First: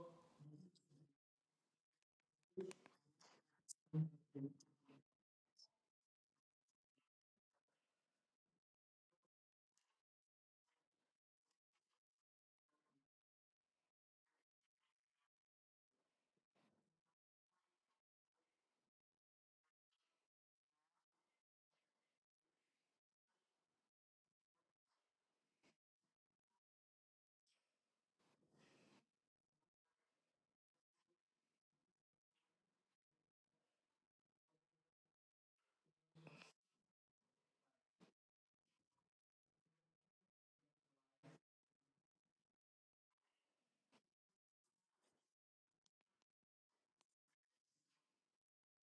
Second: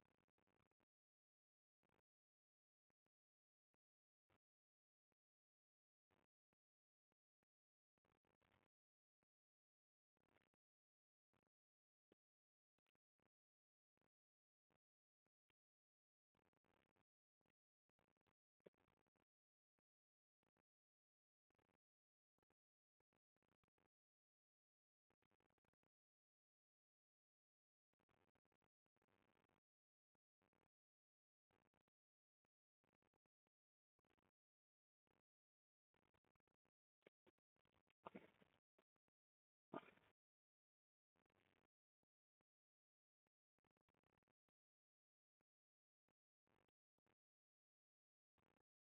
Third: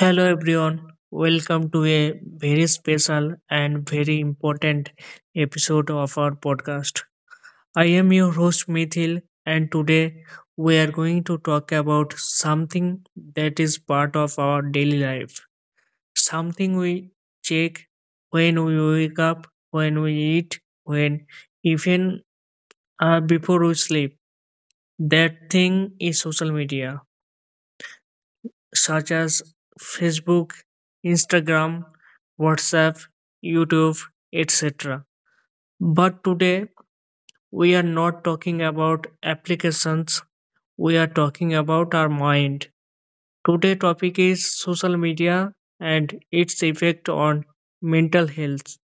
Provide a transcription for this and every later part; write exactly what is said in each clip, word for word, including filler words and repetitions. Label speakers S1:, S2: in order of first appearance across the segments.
S1: Hello everyone, welcome to a very special and very important episode of our podcast. I am your host Mithil, and today we are going to talk about something that is part of our daily life, something we check when we wake up, when we eat, when even uh, before we sleep. That thing is social media such as Facebook, Instagram, WhatsApp, YouTube, et cetera. But today we are not talking about applications, we are talking about our mind. Today topic is social media and its effect on mental health.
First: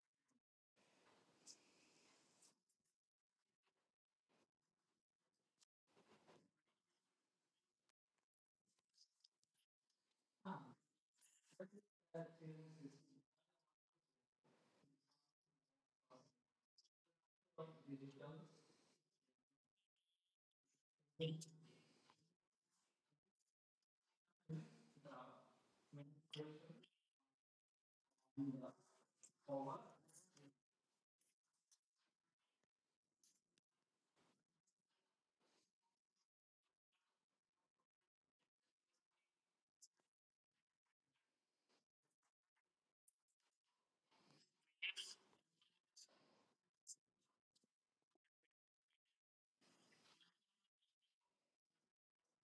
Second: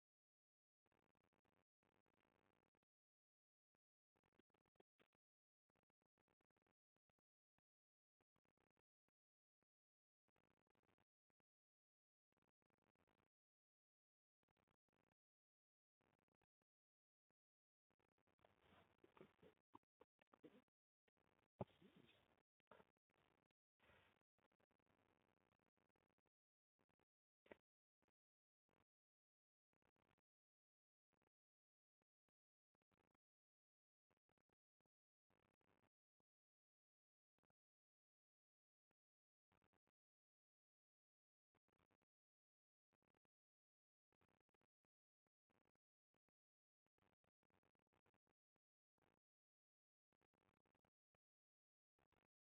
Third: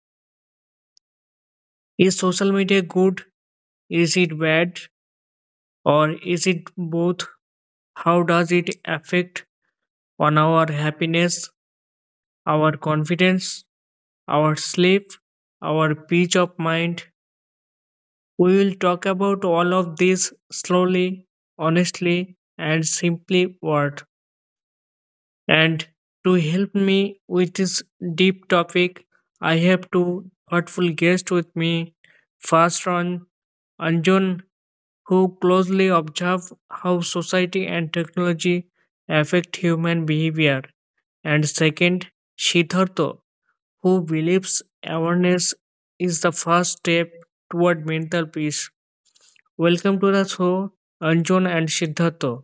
S1: Is social media good? Is it bad? Or is it both? How does it affect on our
S2: um,
S1: happiness,
S2: that is
S1: our confidence, our sleep, our peace of mind.
S2: of digital
S1: We will talk about all of this slowly, honestly, and simply word.
S2: uh,
S1: And to help me with this deep topic, I have two thoughtful guests with me. First on Anjun, who closely observe how society and technology affect human behavior. And second, Siddhartha, who believes awareness is the first step toward mental peace. Welcome to the show, Anjun and Siddhartha.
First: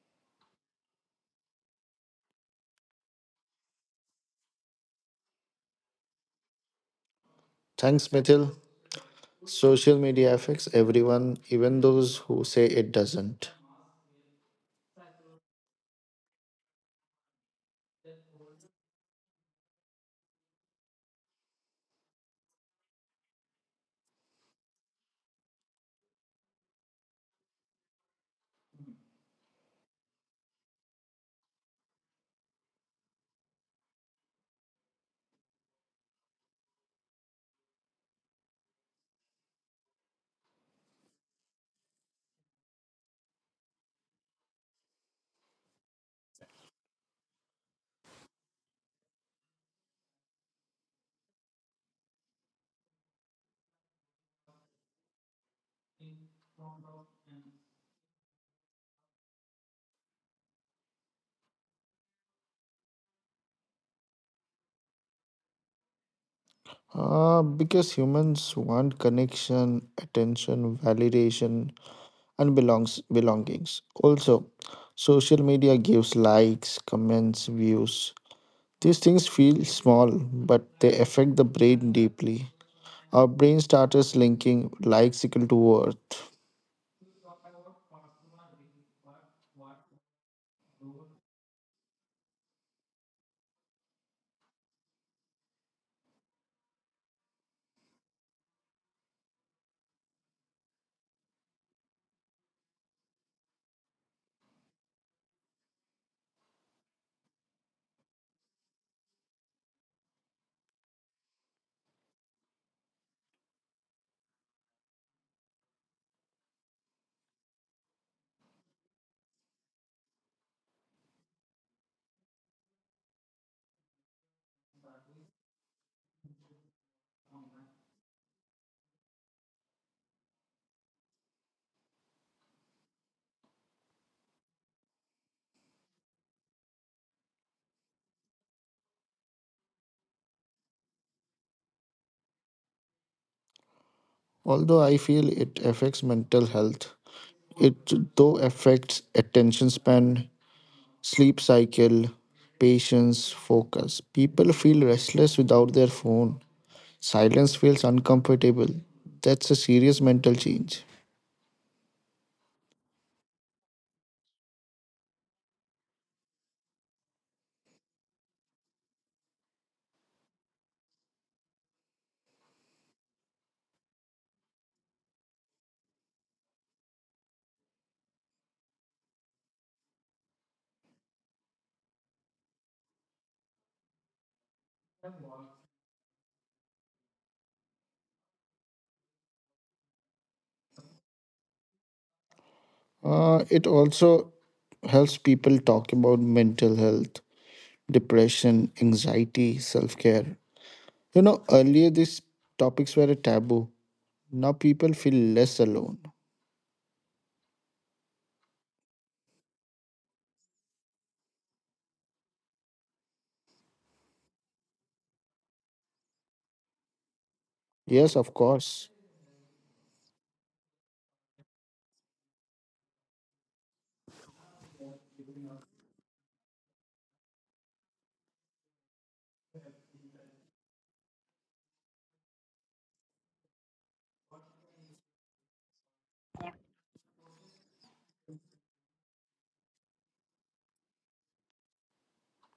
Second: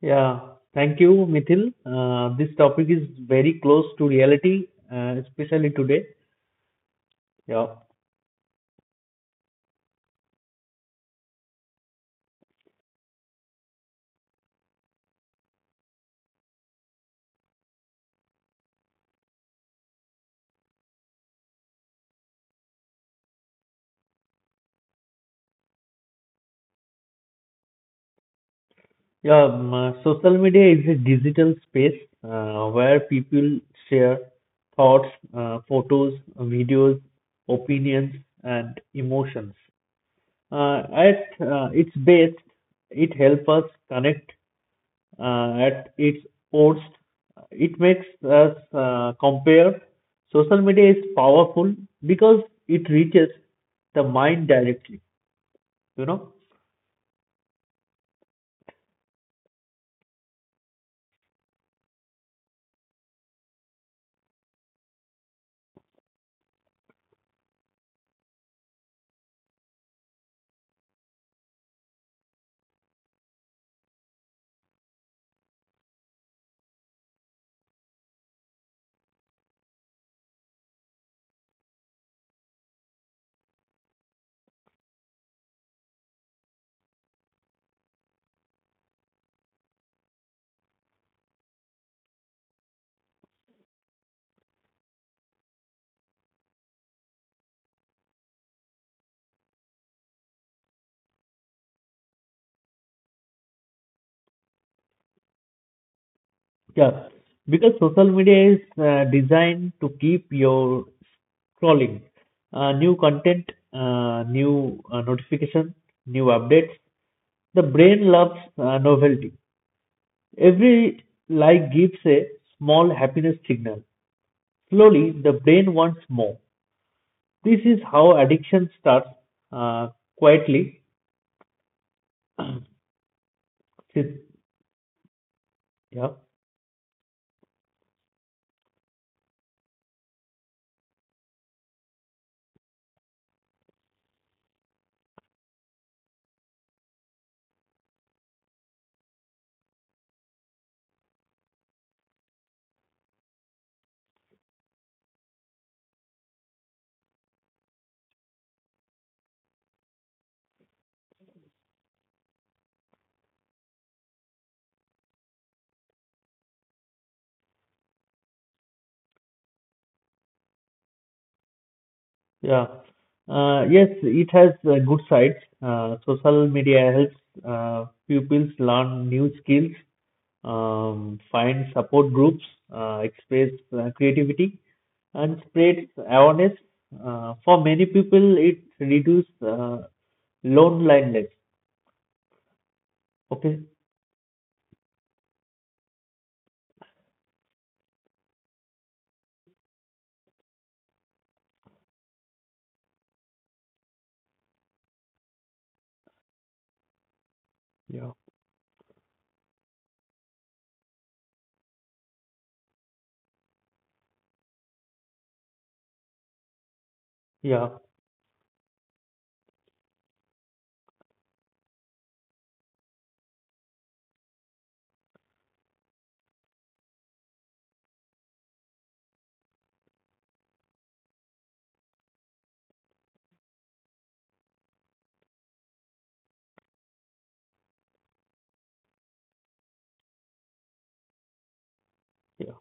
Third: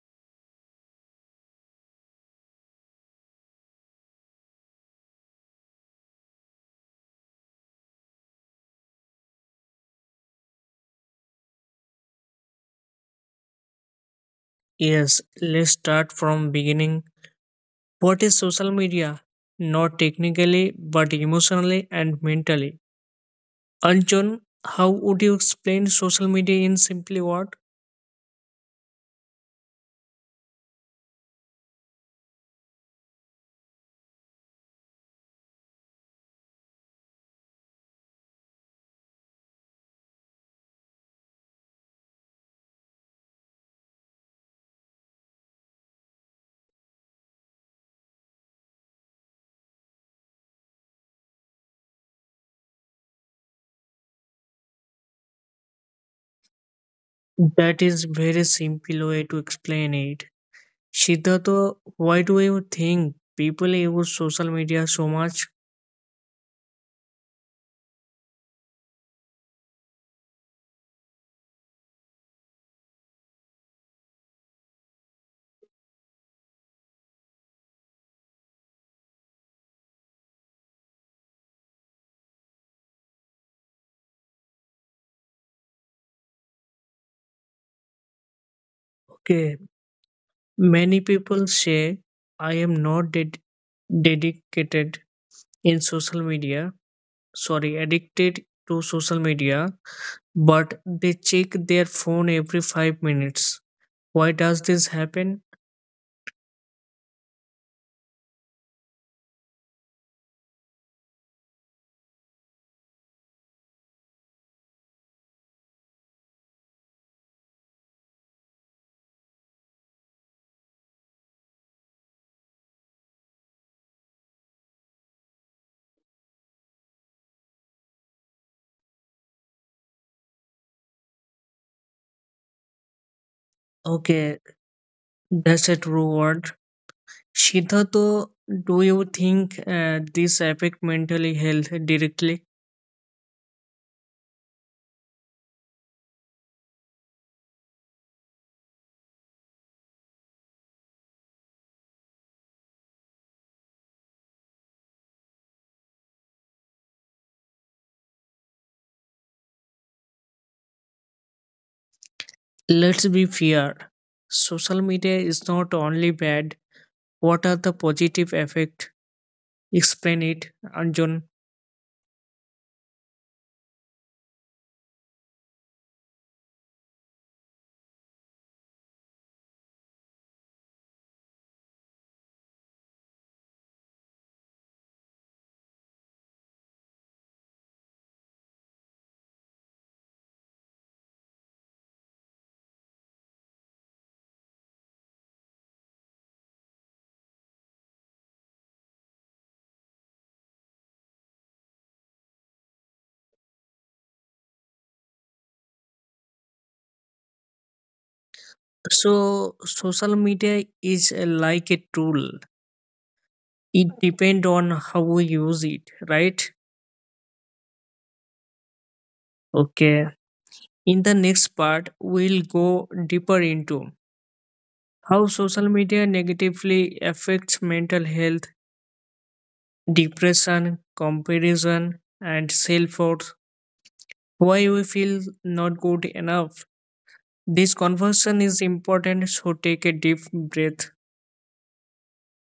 S3: Yeah, thank you, Mithil. Uh, this topic is very close to reality, uh, especially today. Yeah,
S2: Thanks, Mithil. Social media affects everyone, even those who say it doesn't.
S1: Yes, let's start from beginning. What is social media? Not technically, but emotionally and mentally. Anjan, how would you explain social media in simply word?
S3: yeah. Um, uh, social media is a digital space uh, where people share thoughts, uh, photos, videos, opinions, and emotions. Uh, at uh, its best, it helps us connect uh, at its worst, it makes us uh, compare. Social media is powerful because it reaches the mind directly, you know.
S1: That is very simple way to explain it. Siddhartha, why do you think people use social media so much?
S2: Uh, because humans want connection, attention, validation, and belongs belongings. Also, social media gives likes, comments, views. These things feel small, but they affect the brain deeply. Our brain starts linking likes equal to worth.
S1: Okay, many people say I am not ded- dedicated in social media. Sorry, addicted to social media, but they check their phone every five minutes. Why does this happen?
S3: Yeah, because social media is uh, designed to keep your scrolling, uh, new content, uh, new uh, notification, new updates. The brain loves uh, novelty. Every like gives a small happiness signal. Slowly, the brain wants more. This is how addiction starts uh, quietly. Sis-
S1: Okay, that's a
S3: yeah,
S1: true word. Shita, though, do you think uh, this affect mental health directly?
S2: Although I feel it affects mental health, it though affects attention span, sleep cycle, patience, focus. People feel restless without their phone. Silence feels uncomfortable. That's a serious mental change.
S1: Let's be fair. Social media is not only bad. What are the positive effect? Explain it, Anjan.
S3: yeah. Uh, yes, it has uh, good sides. Uh, social media helps uh, pupils learn new skills, um, find support groups, uh, express uh, creativity, and spread awareness. Uh, for many people, it reduces uh, loneliness.
S2: Uh,
S3: Okay.
S2: it also helps people talk about mental health, depression, anxiety, self care. You know, earlier these topics were a taboo. Now people feel less alone.
S3: Yeah.
S1: So, social media is uh, like a tool. It depends on how we use it, right?
S3: Yeah.
S2: Yes, of course.
S1: Okay. In the next part, we'll go deeper into how social media negatively affects mental health, depression, comparison, and self worth. Why we feel not good enough. This conversation is important, so take a deep breath.
S3: Yeah.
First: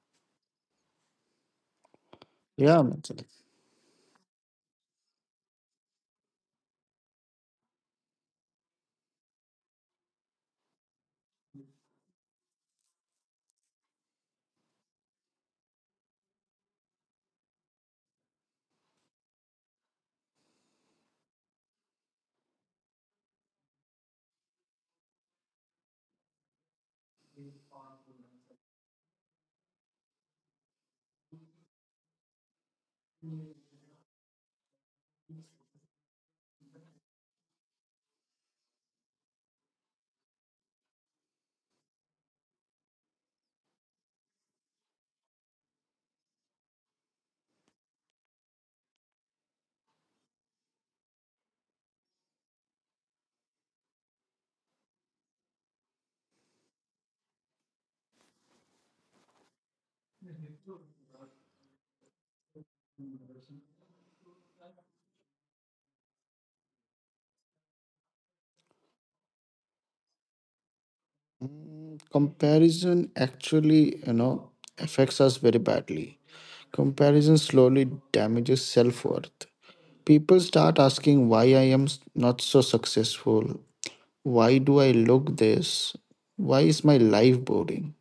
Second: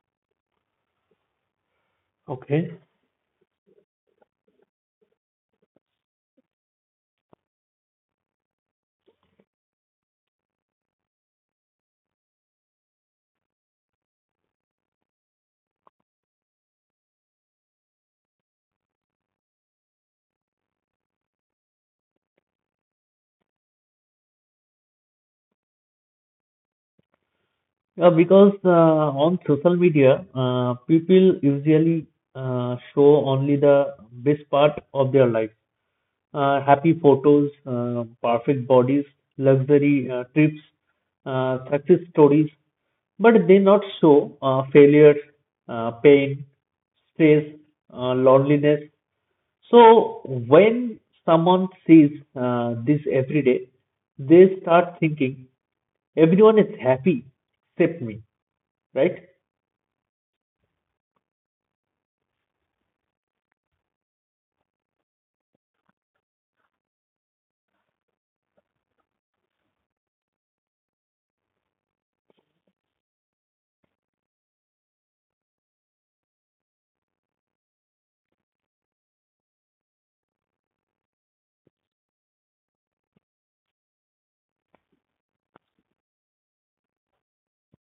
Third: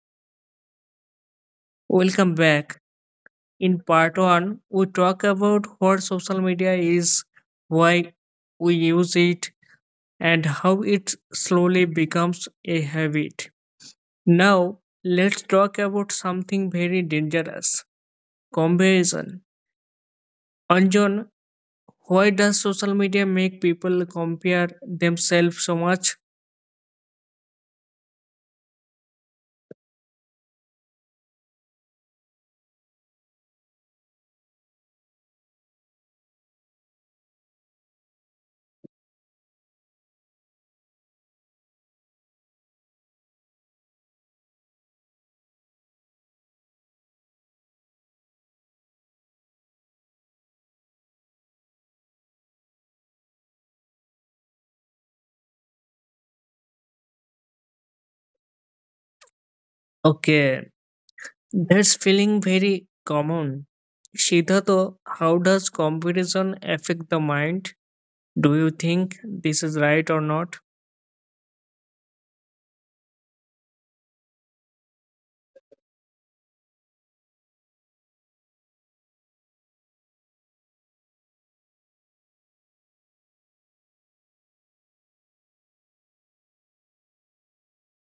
S1: Welcome
S3: Okay.
S1: back.
S2: Yeah, mental health.
S1: In part one, we talk about what social media is, why we use it, and how it slowly becomes a habit. Now, let's talk about something very dangerous comparison. And John, why does social media make people compare themselves so much?
S3: Yeah, because uh, on social media, uh, people usually uh, show only the best part of their life. Uh, happy photos, uh, perfect bodies, luxury uh, trips, uh, success stories, but they not show uh, failures, uh, pain, stress, uh, loneliness. So when someone sees uh, this every day, they start thinking everyone is happy except me, right?
S1: Okay, that's feeling very common. Siddhartha, how does comparison affect the mind? Do you think this is right or not?
S2: Comparison actually, you know, affects us very badly. Comparison slowly damages self worth. People start asking why I am s- not so successful. Why do I look this? Why is my life boring?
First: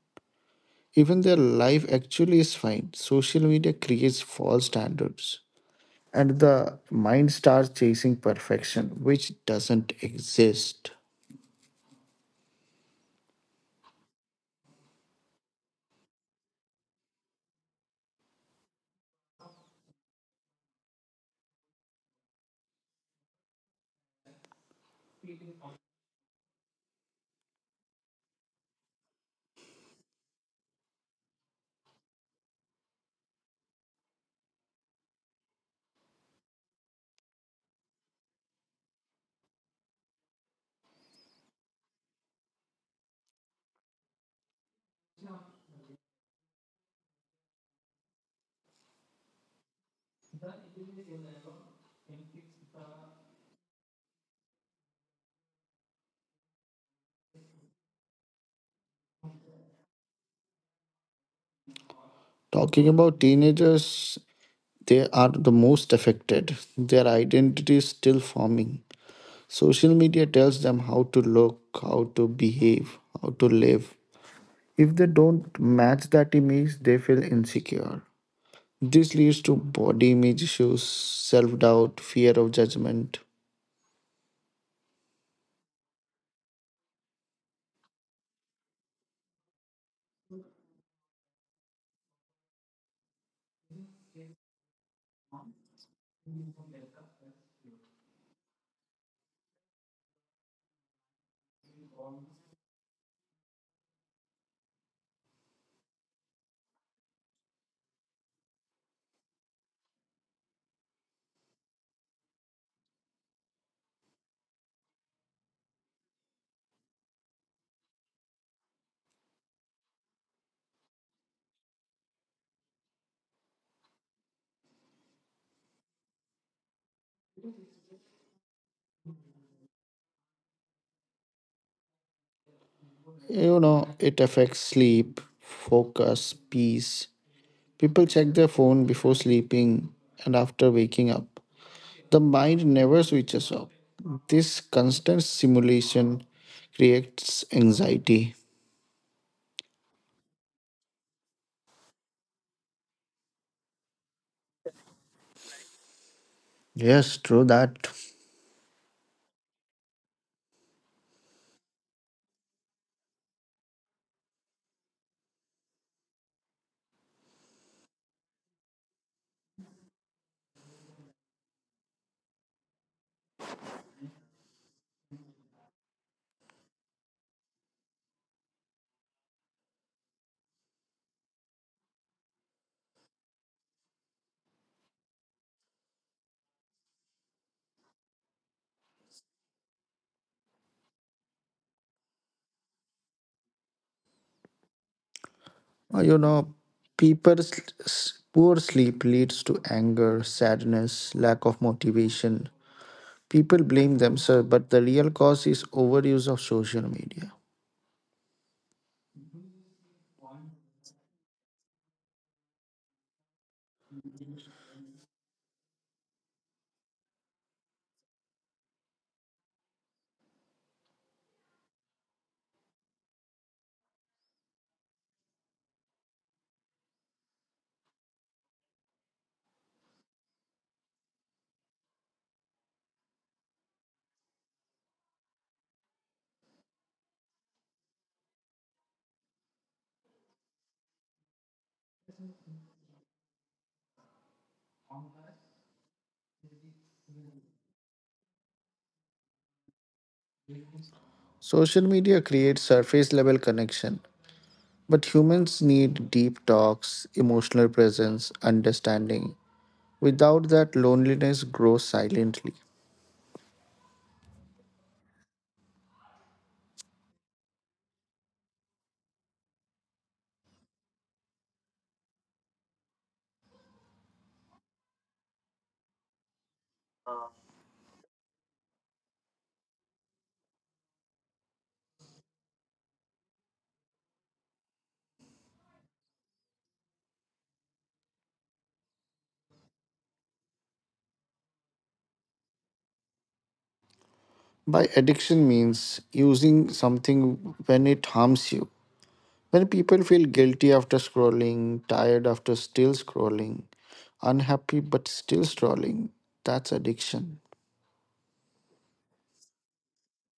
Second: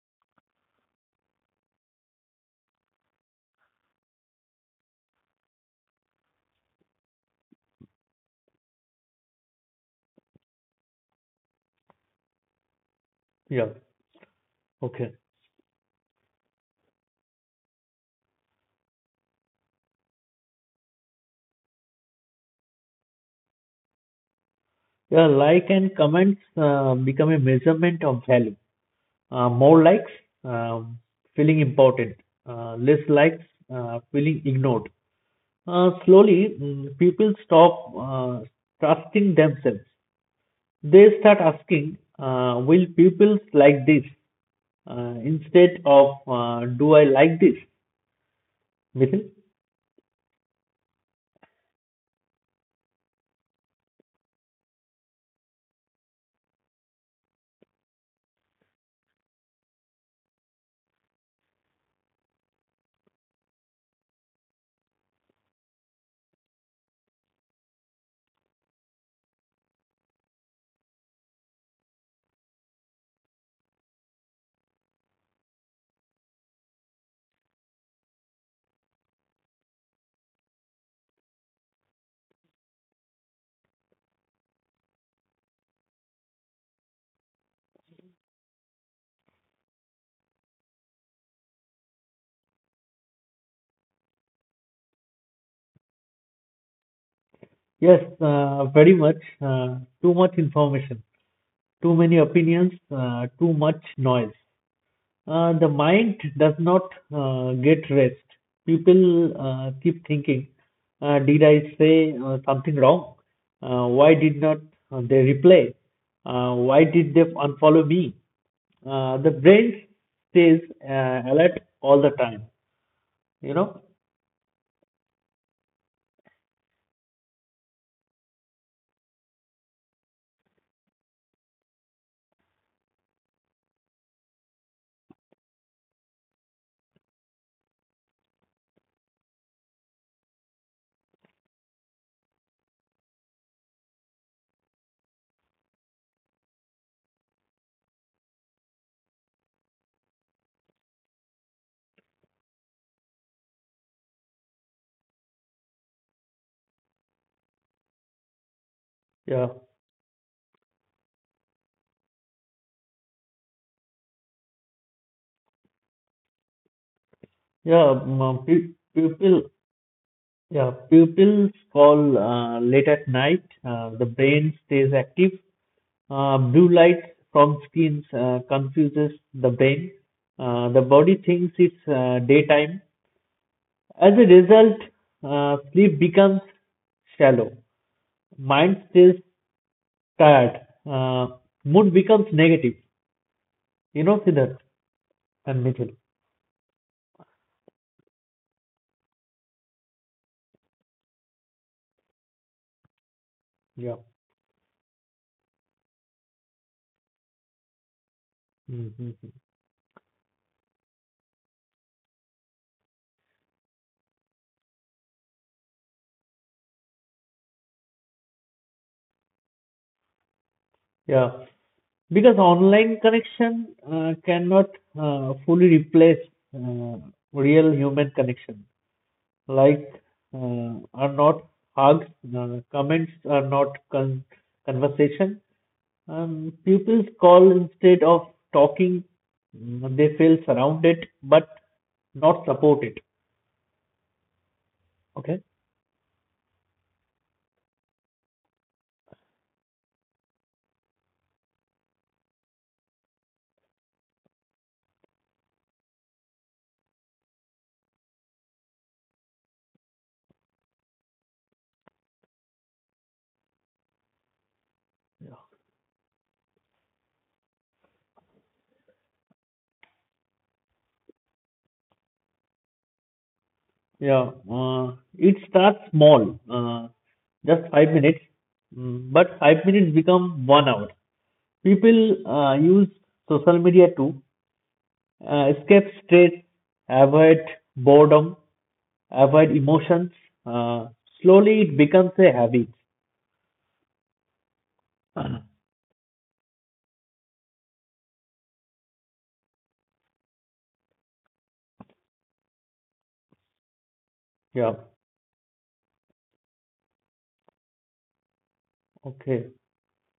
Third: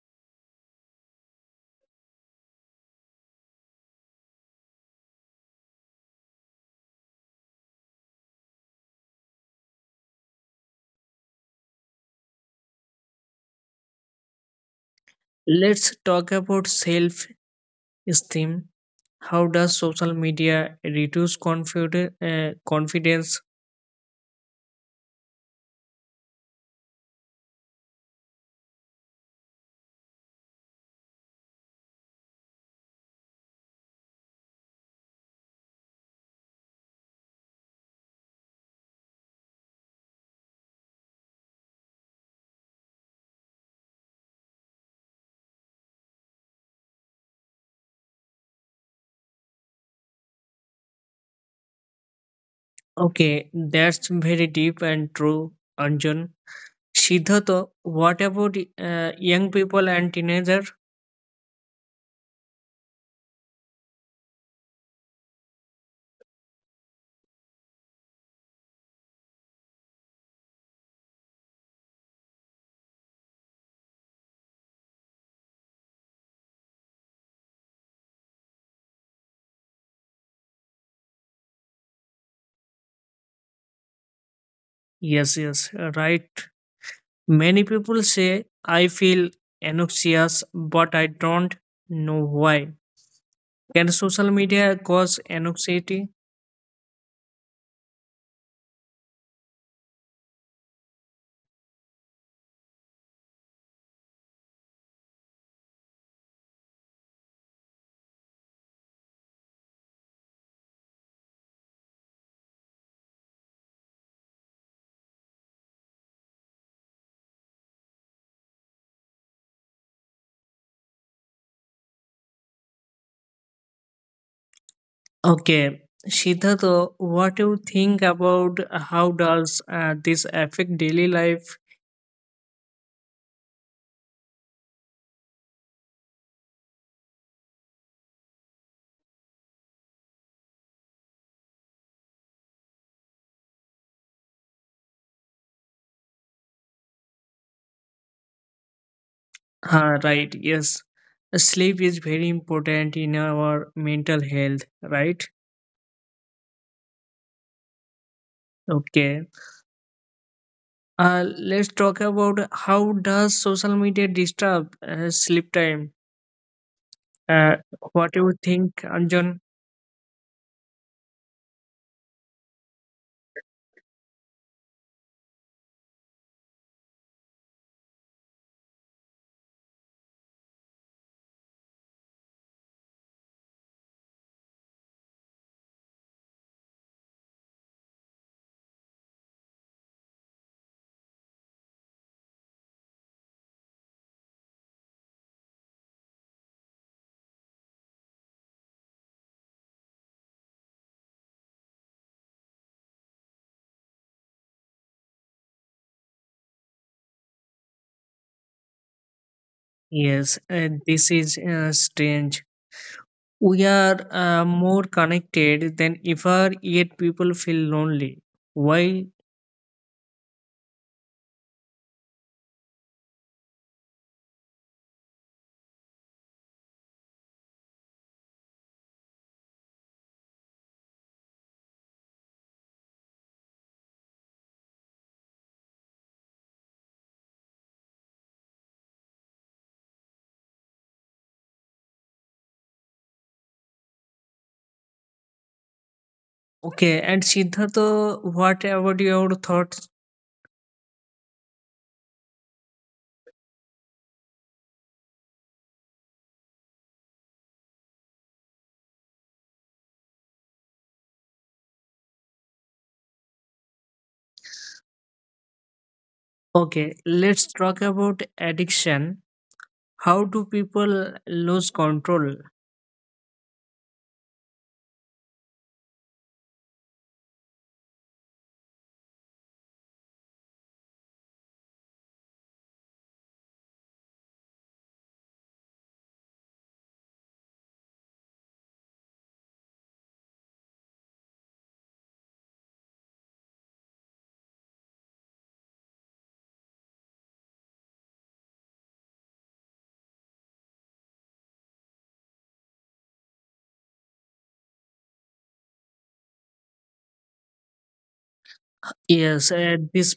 S2: Even their life actually is fine. Social media creates false standards. And the mind starts chasing perfection, which doesn't exist.
S3: Yeah. Okay.
S1: Let's talk about self esteem. How does social media reduce confide- uh, confidence?
S3: Yeah, like and comments uh, become a measurement of value. Uh, more likes, um, feeling important. Uh, less likes, uh, feeling ignored. Uh, slowly, mm, people stop uh, trusting themselves. They start asking, uh, will people like this? Uh, instead of, uh, do I like this? Mithil?
S1: Okay, that's very deep and true, Anjan. Siddhartha, what about uh, young people and teenager?
S2: Talking about teenagers, they are the most affected. Their identity is still forming. Social media tells them how to look, how to behave, how to live. If they don't match that image, they feel insecure. This leads to body image issues, self doubt, fear of judgment.
S1: Yes, yes, right. Many people say I feel anxious, but I don't know why. Can social media cause anxiety?
S3: Yes, uh, very much. Uh, too much information, too many opinions, uh, too much noise. Uh, the mind does not uh, get rest. People uh, keep thinking, uh, did I say uh, something wrong? Uh, why did not uh, they reply? Uh, why did they unfollow me? Uh, the brain stays uh, alert all the time. You know,
S1: Okay, Siddhartha, what do you think about how does uh, this affect daily life?
S2: You know, it affects sleep, focus, peace. People check their phone before sleeping and after waking up. The mind never switches off. This constant simulation creates anxiety.
S1: Ah, right, yes. Sleep is very important in our mental health, right?
S2: Yes, true that.
S1: Okay.
S3: yeah,
S1: Uh, let's talk about how does social media disturb uh, sleep time. Uh,
S3: yeah.
S1: what do you
S3: mm, pe-
S1: think, Anjan?
S3: People, yeah, pupils fall uh, late at night. Uh, the brain stays active. Uh, Blue light from screens uh, confuses the brain. Uh, The body thinks it's uh, daytime. As a result, uh, sleep becomes shallow. Mind stays tired. Uh, Mood becomes negative. You know, Siddharth and Mithil.
S2: Uh, You know, people's s- poor sleep leads to anger, sadness, lack of motivation. People
S3: Yeah.
S2: blame themselves, but the real cause is overuse of social media.
S3: Mhm.
S1: Yes, uh, this is uh, strange. We are uh, more connected than ever, yet people feel lonely. Why?
S3: Yeah. Because online connection uh, cannot uh, fully replace uh, real human connection. Like uh, are not hugs, uh, comments are not con- conversation. Um, pupils call instead of talking. Mm, They feel surrounded but not supported. Okay.
S1: Okay, and Siddhartha, what about your thoughts?
S2: Social media creates surface level connection, but humans need deep talks, emotional presence, understanding. Without that, loneliness grows silently.
S3: Yeah,
S1: Okay, let's talk about addiction. How do people lose control?
S3: yeah, uh, it starts small, uh, just five minutes, mm, but five minutes become one hour. People uh, use social media to uh, escape stress, avoid boredom, avoid emotions. Uh, Slowly it becomes a habit.
S2: By addiction means using something when it harms you. When people feel guilty after scrolling, tired after still scrolling, unhappy
S3: Yeah.
S2: but still scrolling, that's addiction.
S3: Okay.
S1: Yes, uh, this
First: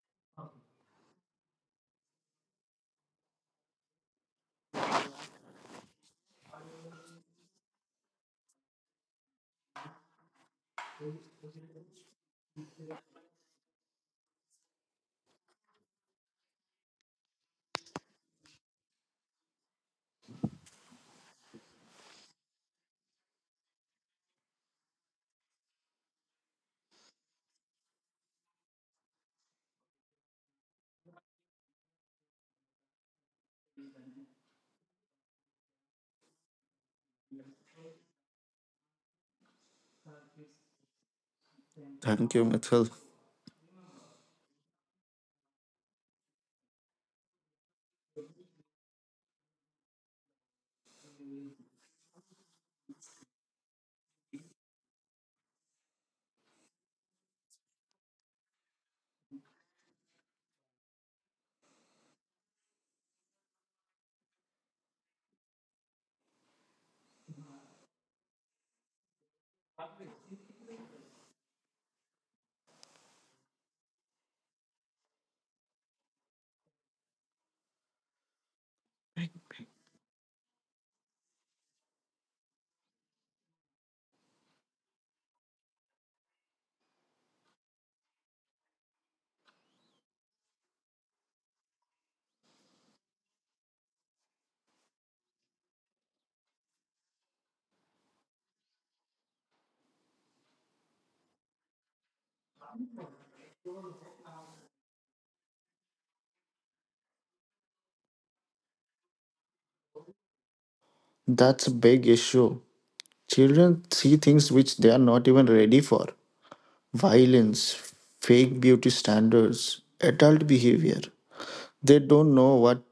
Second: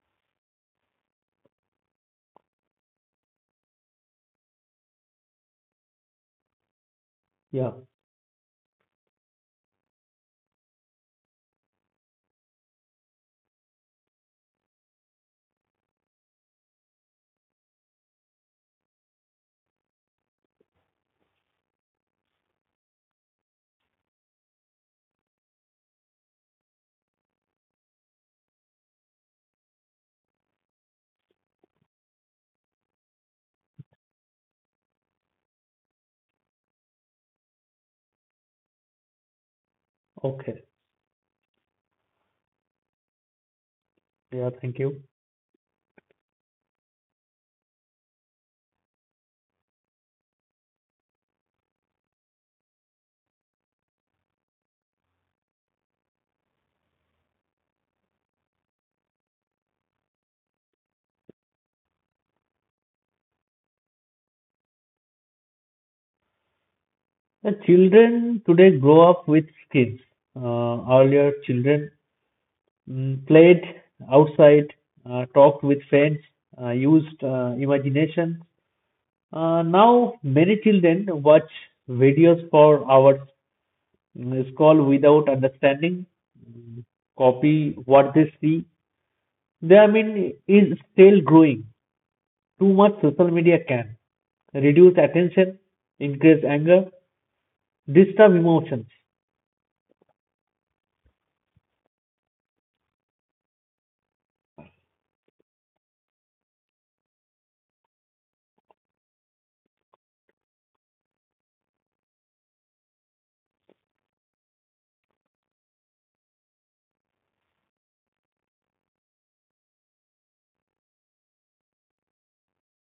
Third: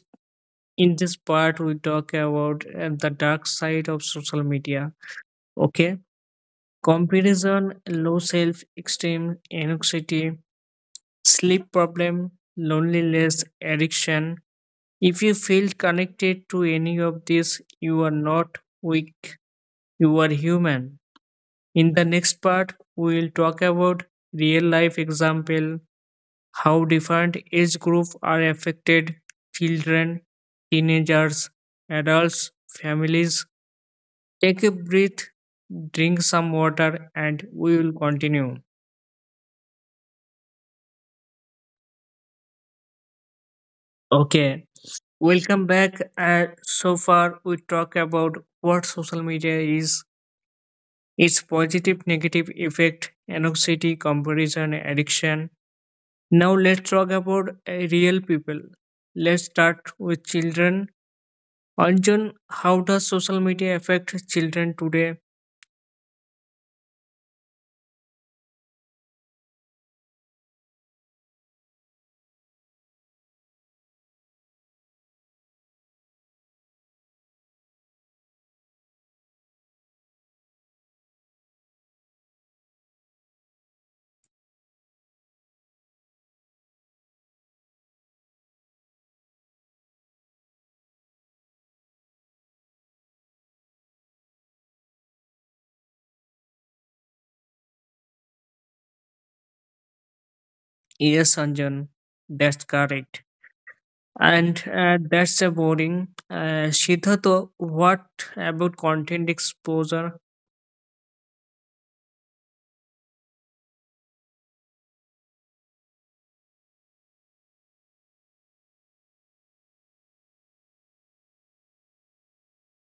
S1: in this part we talk about uh, the dark side of social media, okay, comparison,
S3: Yeah.
S1: low self esteem, anxiety, sleep problem, loneliness, addiction. If you feel connected to any of this, you are not weak, you are human. In the next part we will talk about real life example, how different age group are affected, children, teenagers, adults, families. Take a breath, drink some water, and we will continue.
S3: Okay.
S2: Thank you, Mithil.
S3: Yeah.
S1: Okay,
S3: Thank you.
S1: welcome back. Uh, so far, we talk about what social media is, its positive, negative effect, anxiety, comparison, addiction. Now, let's talk about uh, real people. Let's start with children. Anjan, how does social media affect children today?
S3: The children today grow up with screens. Uh, earlier, children mm, played outside, uh, talked with friends, uh, used uh, imagination. Uh, now, many children watch videos for hours, mm, scroll without understanding, mm, copy what they see. The I mean is still growing. Too much social media can reduce attention, increase anger, disturb emotions.
S1: Yes, Anjan, that's correct. And uh, that's a boring. Uh, Siddhartha, what about content exposure?
S2: That's a big issue. Children see things which they are not even ready for: violence, fake beauty standards, adult behavior. They don't know what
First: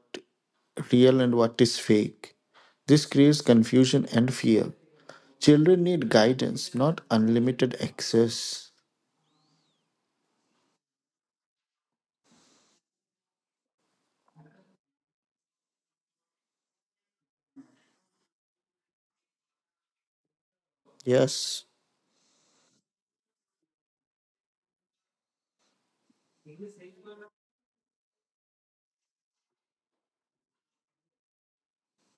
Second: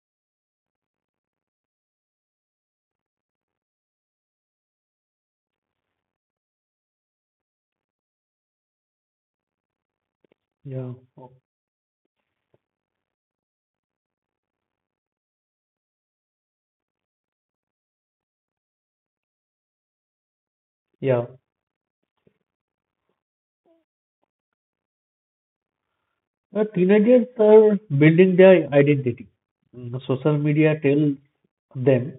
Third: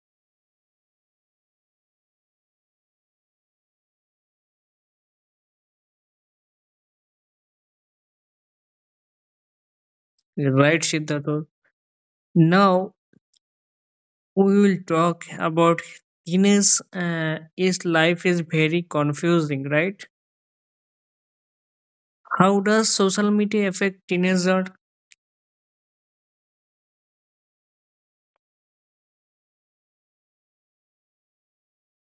S2: real and what is fake. This creates confusion and fear. Children need guidance, not unlimited access.
S1: Right,
S3: Yeah,
S1: Siddhartha. Now we will talk about teenage uh, is life is very confusing, right?
S3: yeah.
S2: Yes.
S1: How does social media affect teenager?
S3: Uh, teenagers are building their identity. Mm, Social media tells them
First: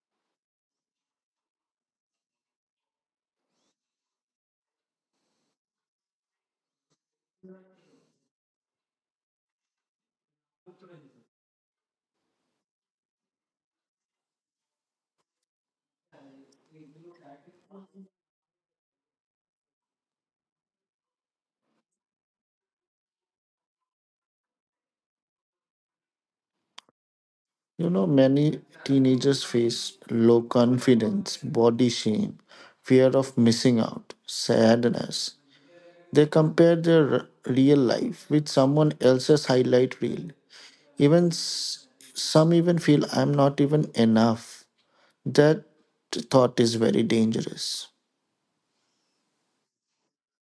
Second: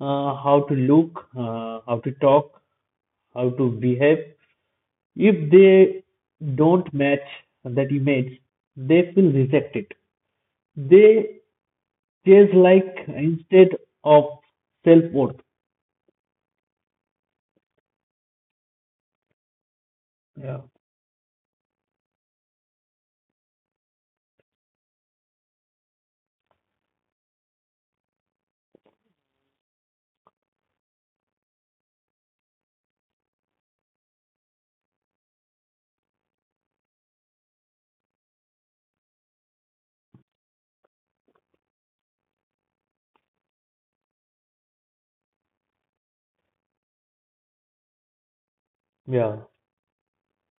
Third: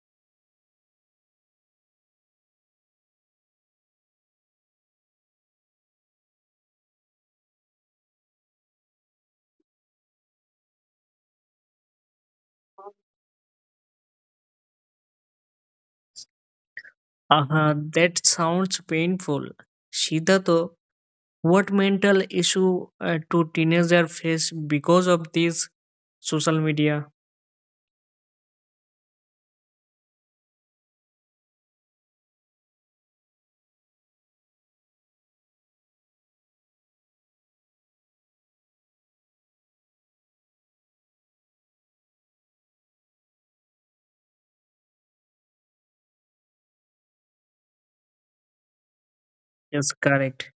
S3: uh, how to look, uh, how to talk, how to behave. If they don't match that image, they feel rejected. They chase like instead of self worth.
S1: Uh-huh, that sounds painful.
S3: Yeah,
S1: Siddhartha, what mental issue uh, do teenager face because of this social media?
S2: You know, many teenagers face low confidence, body shame, fear of missing out, sadness. They compare their r- real life with someone else's highlight reel. Even s- some even feel I'm not even enough. That thought is very dangerous.
S3: yeah,
S1: Yes, correct.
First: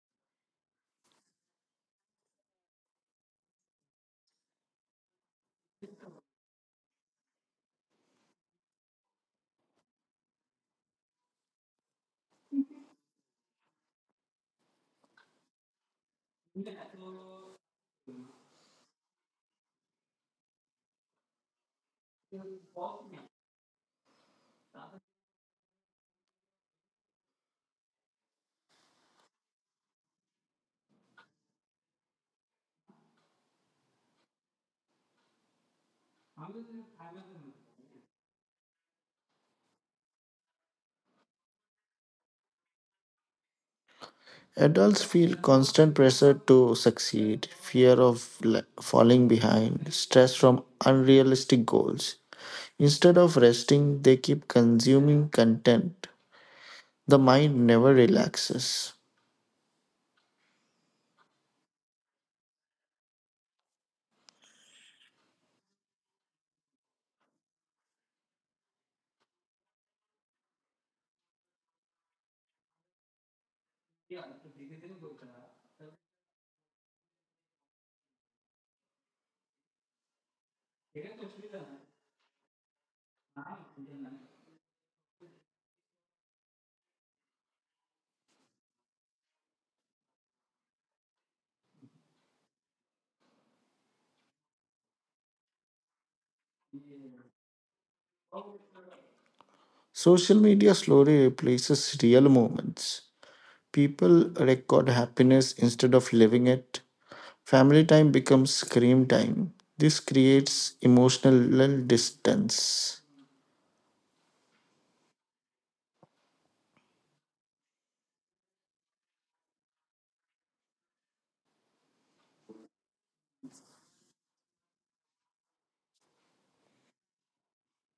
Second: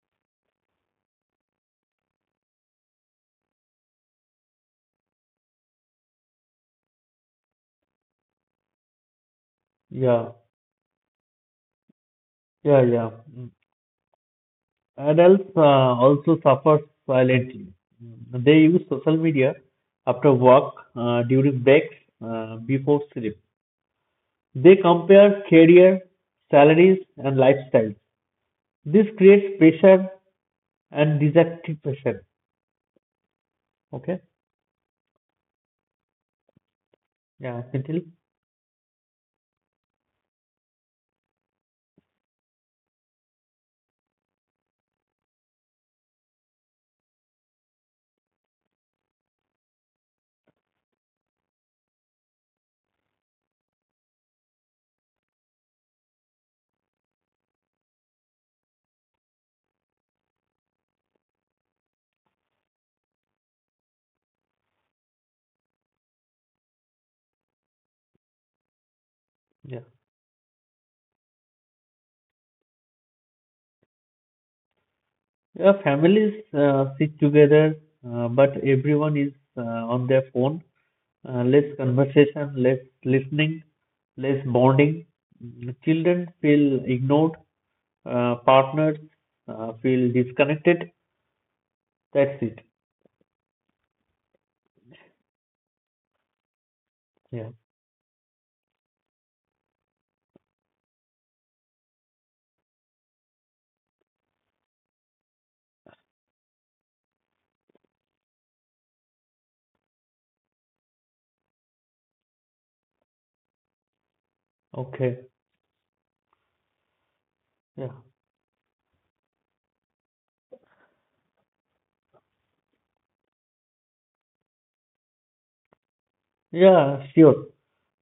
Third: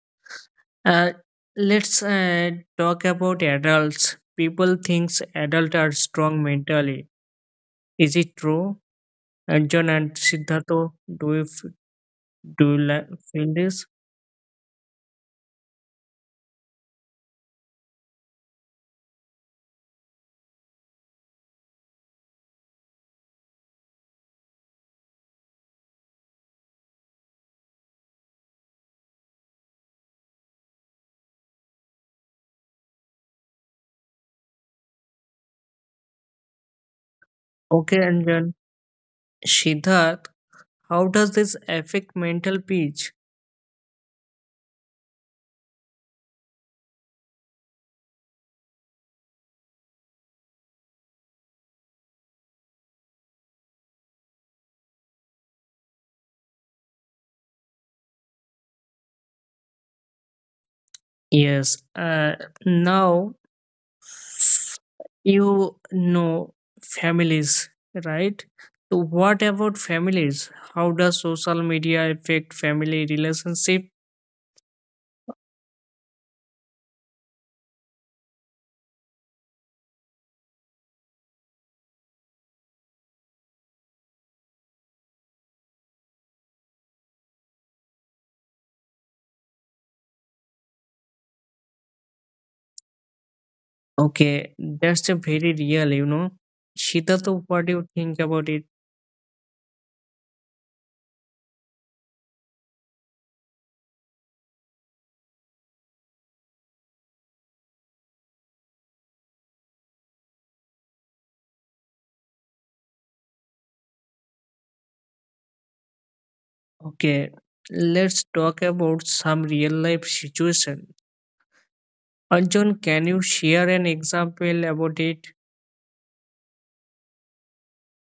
S1: Uh, let's uh, talk about adults. People thinks adults are strong mentally. Is it true? Anjan and
S3: yeah,
S1: Siddharth, do you, f- do you
S3: yeah,
S1: li-
S3: yeah. Mm.
S1: feel this?
S3: Adults uh, also suffer silently. Mm. They use social media after work, uh, during breaks, uh, before sleep. They compare career, salaries, and lifestyles. This creates pressure and dissatisfaction. Okay, yeah,
S1: Okay,
S3: Senthil?
S1: Anjan. Siddharth, how does this affect mental peace?
S2: Adults feel constant pressure to succeed, fear of le- falling behind, stress from unrealistic goals. Instead of resting, they keep consuming content. The mind never relaxes.
S1: Yes. Uh, now, you know families, right? So what about
S3: Yeah,
S1: families? How does social media affect family relationship?
S3: yeah. Families uh, sit together, uh, but everyone is uh, on their phone. Uh, less conversation, less listening, less bonding. Mm, Children feel ignored, uh, partners uh, feel disconnected. That's it.
S1: Okay, that's a very real, you know. Shita, so
S3: Yeah.
S1: what do you think about it?
S2: Social media slowly replaces real moments. People record happiness instead of living it. Family time becomes screen time. This creates emotional distance.
S3: Okay.
S1: Okay,
S3: Yeah.
S1: let's talk about some real life situation. Anjan, can you share an example about it?
S3: Yeah, sure.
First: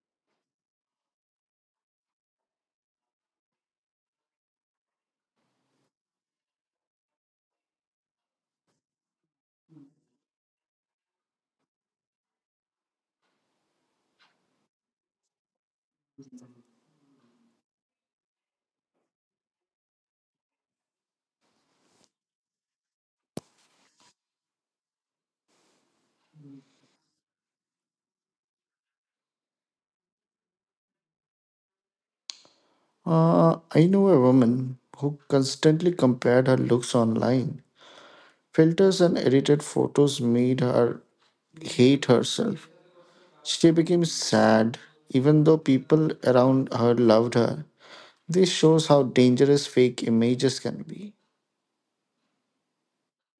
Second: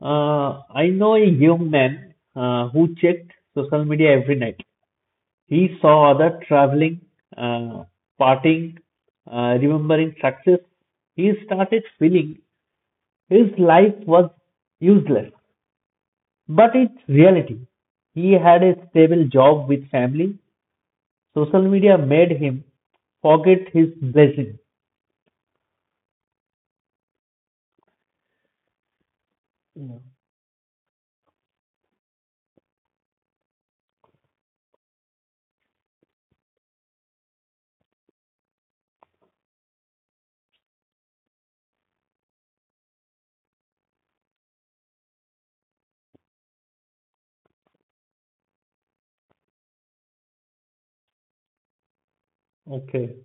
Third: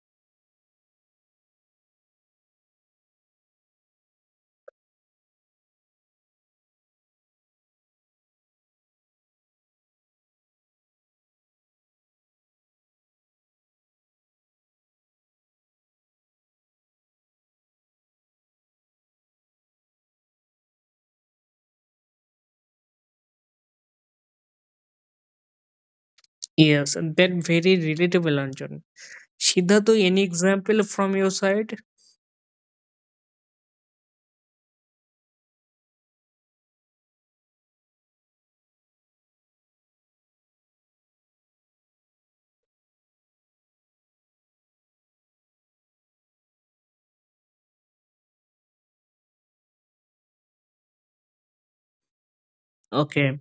S3: Uh, I know a young man uh, who checked social media every night. He saw other traveling, uh, partying, uh, remembering success. He started feeling his life was useless, but it's reality. He had a stable job with family. Social media made him forget his blessing.
S1: Yes, that very relatable, Anjan. Shida, to any
S3: Mm.
S1: example from your side?
S2: Uh, I know a woman who constantly compared her looks online. Filters and edited photos made her hate herself. She became sad, even though people around her loved her. This shows how dangerous fake images can be.
S3: Okay.
S1: Okay,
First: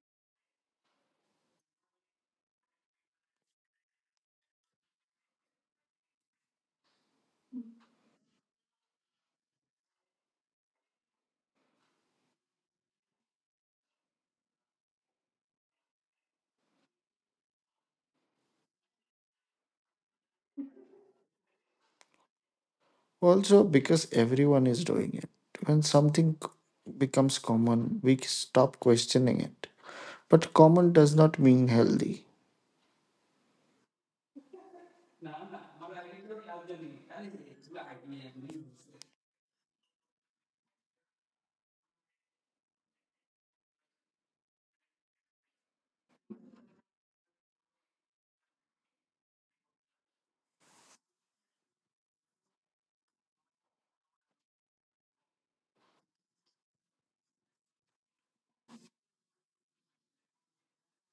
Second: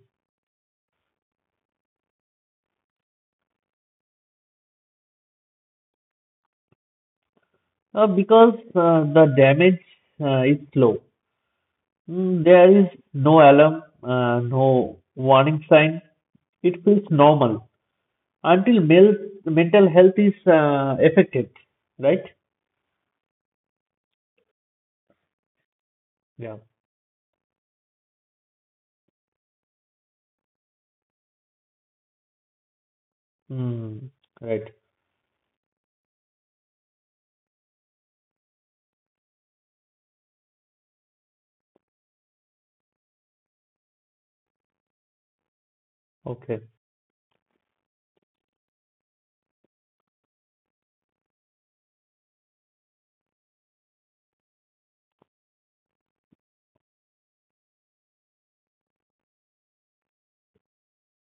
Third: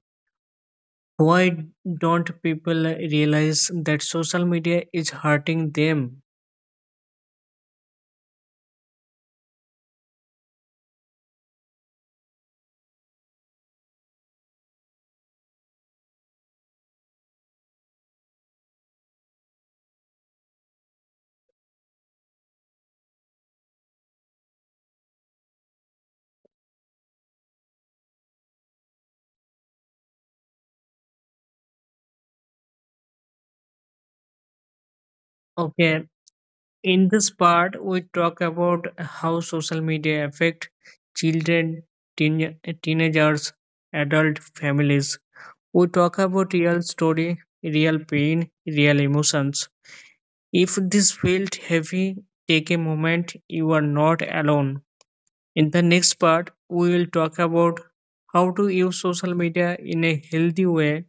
S1: why don't people realize that social media is hurting them?
S3: uh, because uh, the damage uh, is slow. Mm, there is no alarm, uh, no warning sign. It feels normal until male mental health is uh, affected, right?
S2: Also, because everyone is doing it. When something
S3: Yeah.
S2: c- becomes common, we stop questioning it. But common does not mean healthy,
S3: Mm, right.
S1: Okay, in this part, we talk about how social media affect children, teen- teenagers, adult families. We talk
S3: Okay.
S1: about real story, real pain, real emotions. If this felt heavy, take a moment. You are not alone. In the next part, we will talk about how to use social media in a healthy way,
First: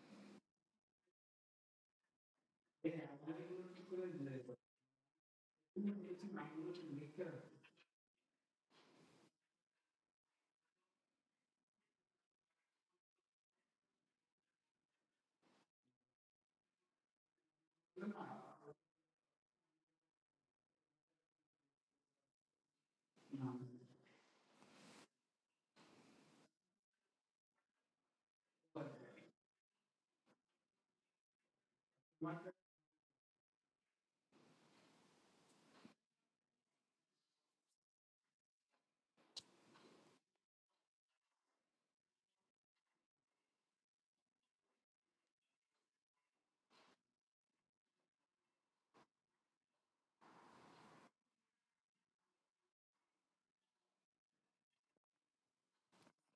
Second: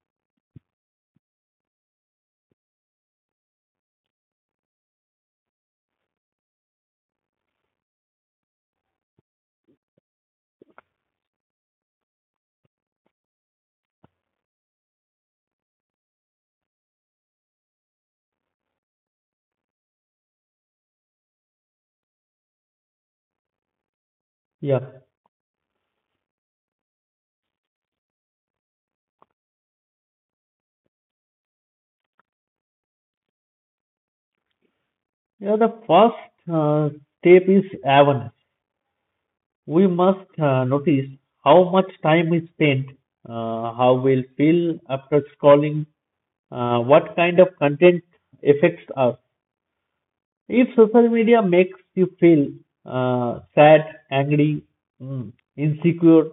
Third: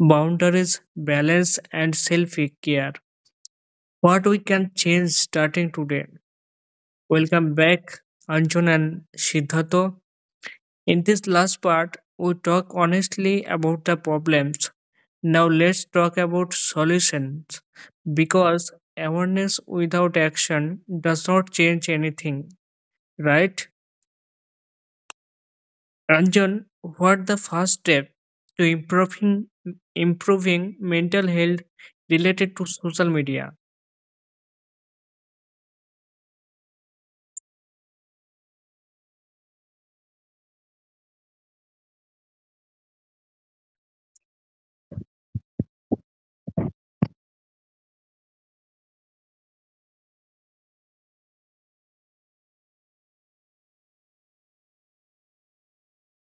S1: boundaries, balance, and self care. What we can change starting today. Welcome back, Anjun and Siddhartho. In this last part, we talk honestly about the problems. Now let's talk about solutions, because awareness without action does not change anything, right?
S3: Yeah.
S1: Anjun, what the first step to improving improving mental health related to social media?
S3: Yeah. The first uh, step is awareness. We must uh, notice how much time is spent, uh, how we'll feel after scrolling, uh, what kind of content affects us. If social media makes you feel uh, sad, angry, mm, insecure,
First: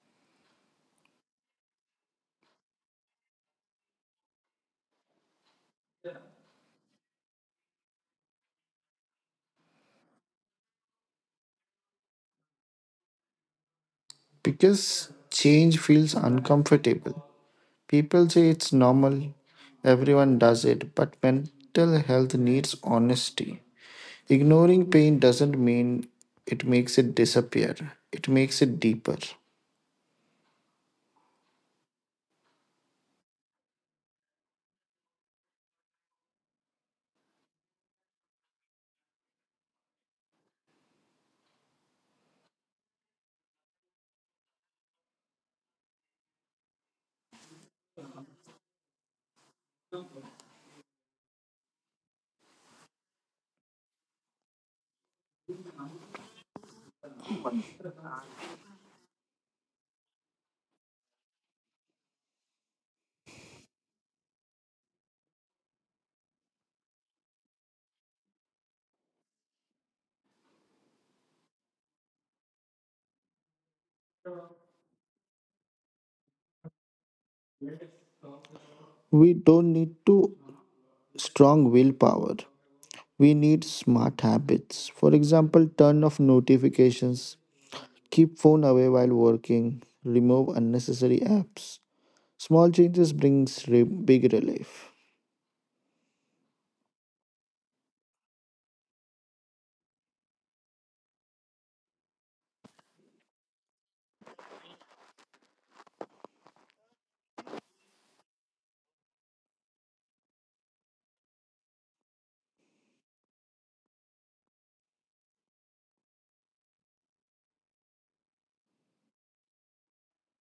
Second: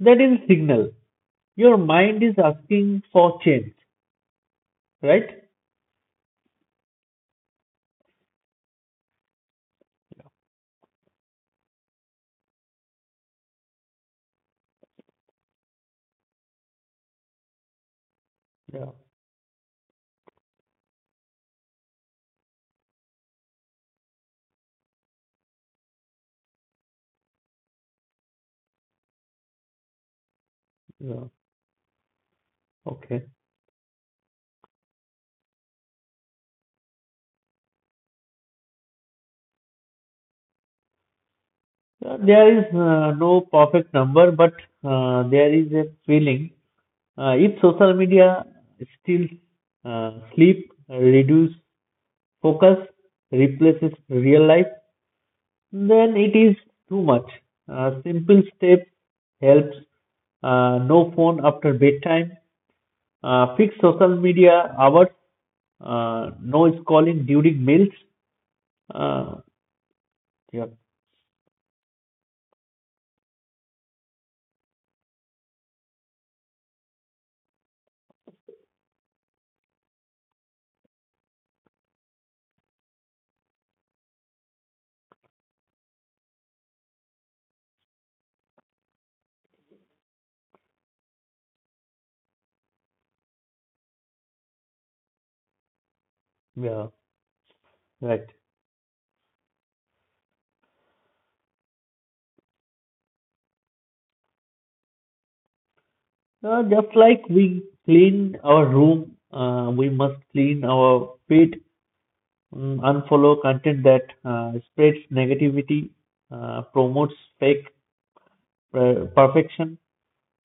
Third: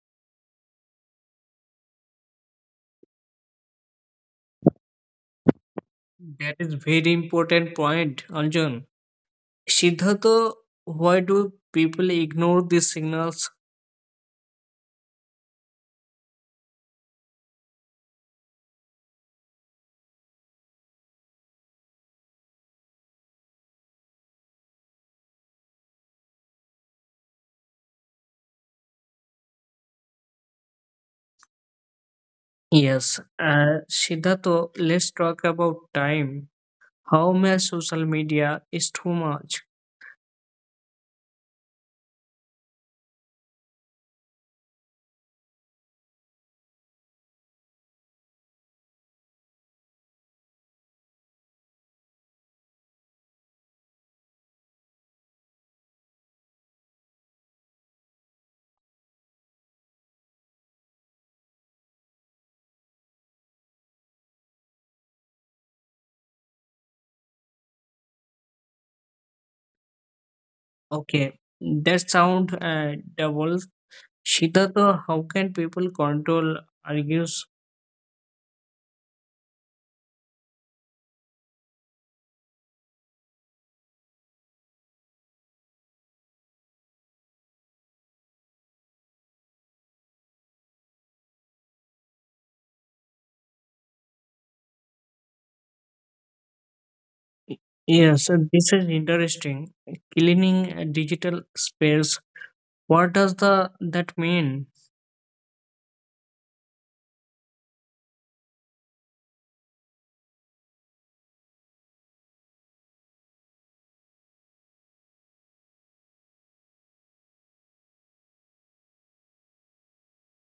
S3: that is a signal. Your mind is asking for change, right?
S1: That is very important point, Anjun. Siddhartha, why do people ignore these signals?
S2: because change feels uncomfortable. People say it's
S3: Yeah,
S2: normal, everyone does it, but mental health needs honesty. Ignoring pain doesn't mean it makes it disappear, it makes it deeper.
S3: yeah,
S1: Yes,
S3: okay.
S1: uh, Siddhartha, let's talk about time. How much social media is too much?
S3: Uh, There is uh, no perfect number, but uh, there is a feeling. Uh, if social media still uh, sleep, reduce focus, replaces real life, then it is too much. Uh, simple steps helps. Uh, no phone after bedtime. Uh, fix social media hours. Uh, no scrolling during meals. Uh, yeah,
S1: Okay, that sound uh, double. Siddhartha, how can people control argues?
S2: We don't need to strong willpower. We need smart habits. For example, turn off notifications, keep phone away while working, remove unnecessary apps. Small changes brings re- big relief.
S3: yeah, right.
S1: Yes, uh, this is interesting. Cleaning uh, digital space. What does the that mean?
S3: Uh, just like we clean our room, uh, we must clean our pet. Mm, unfollow content that uh, spreads negativity, uh, promotes fake per- perfection,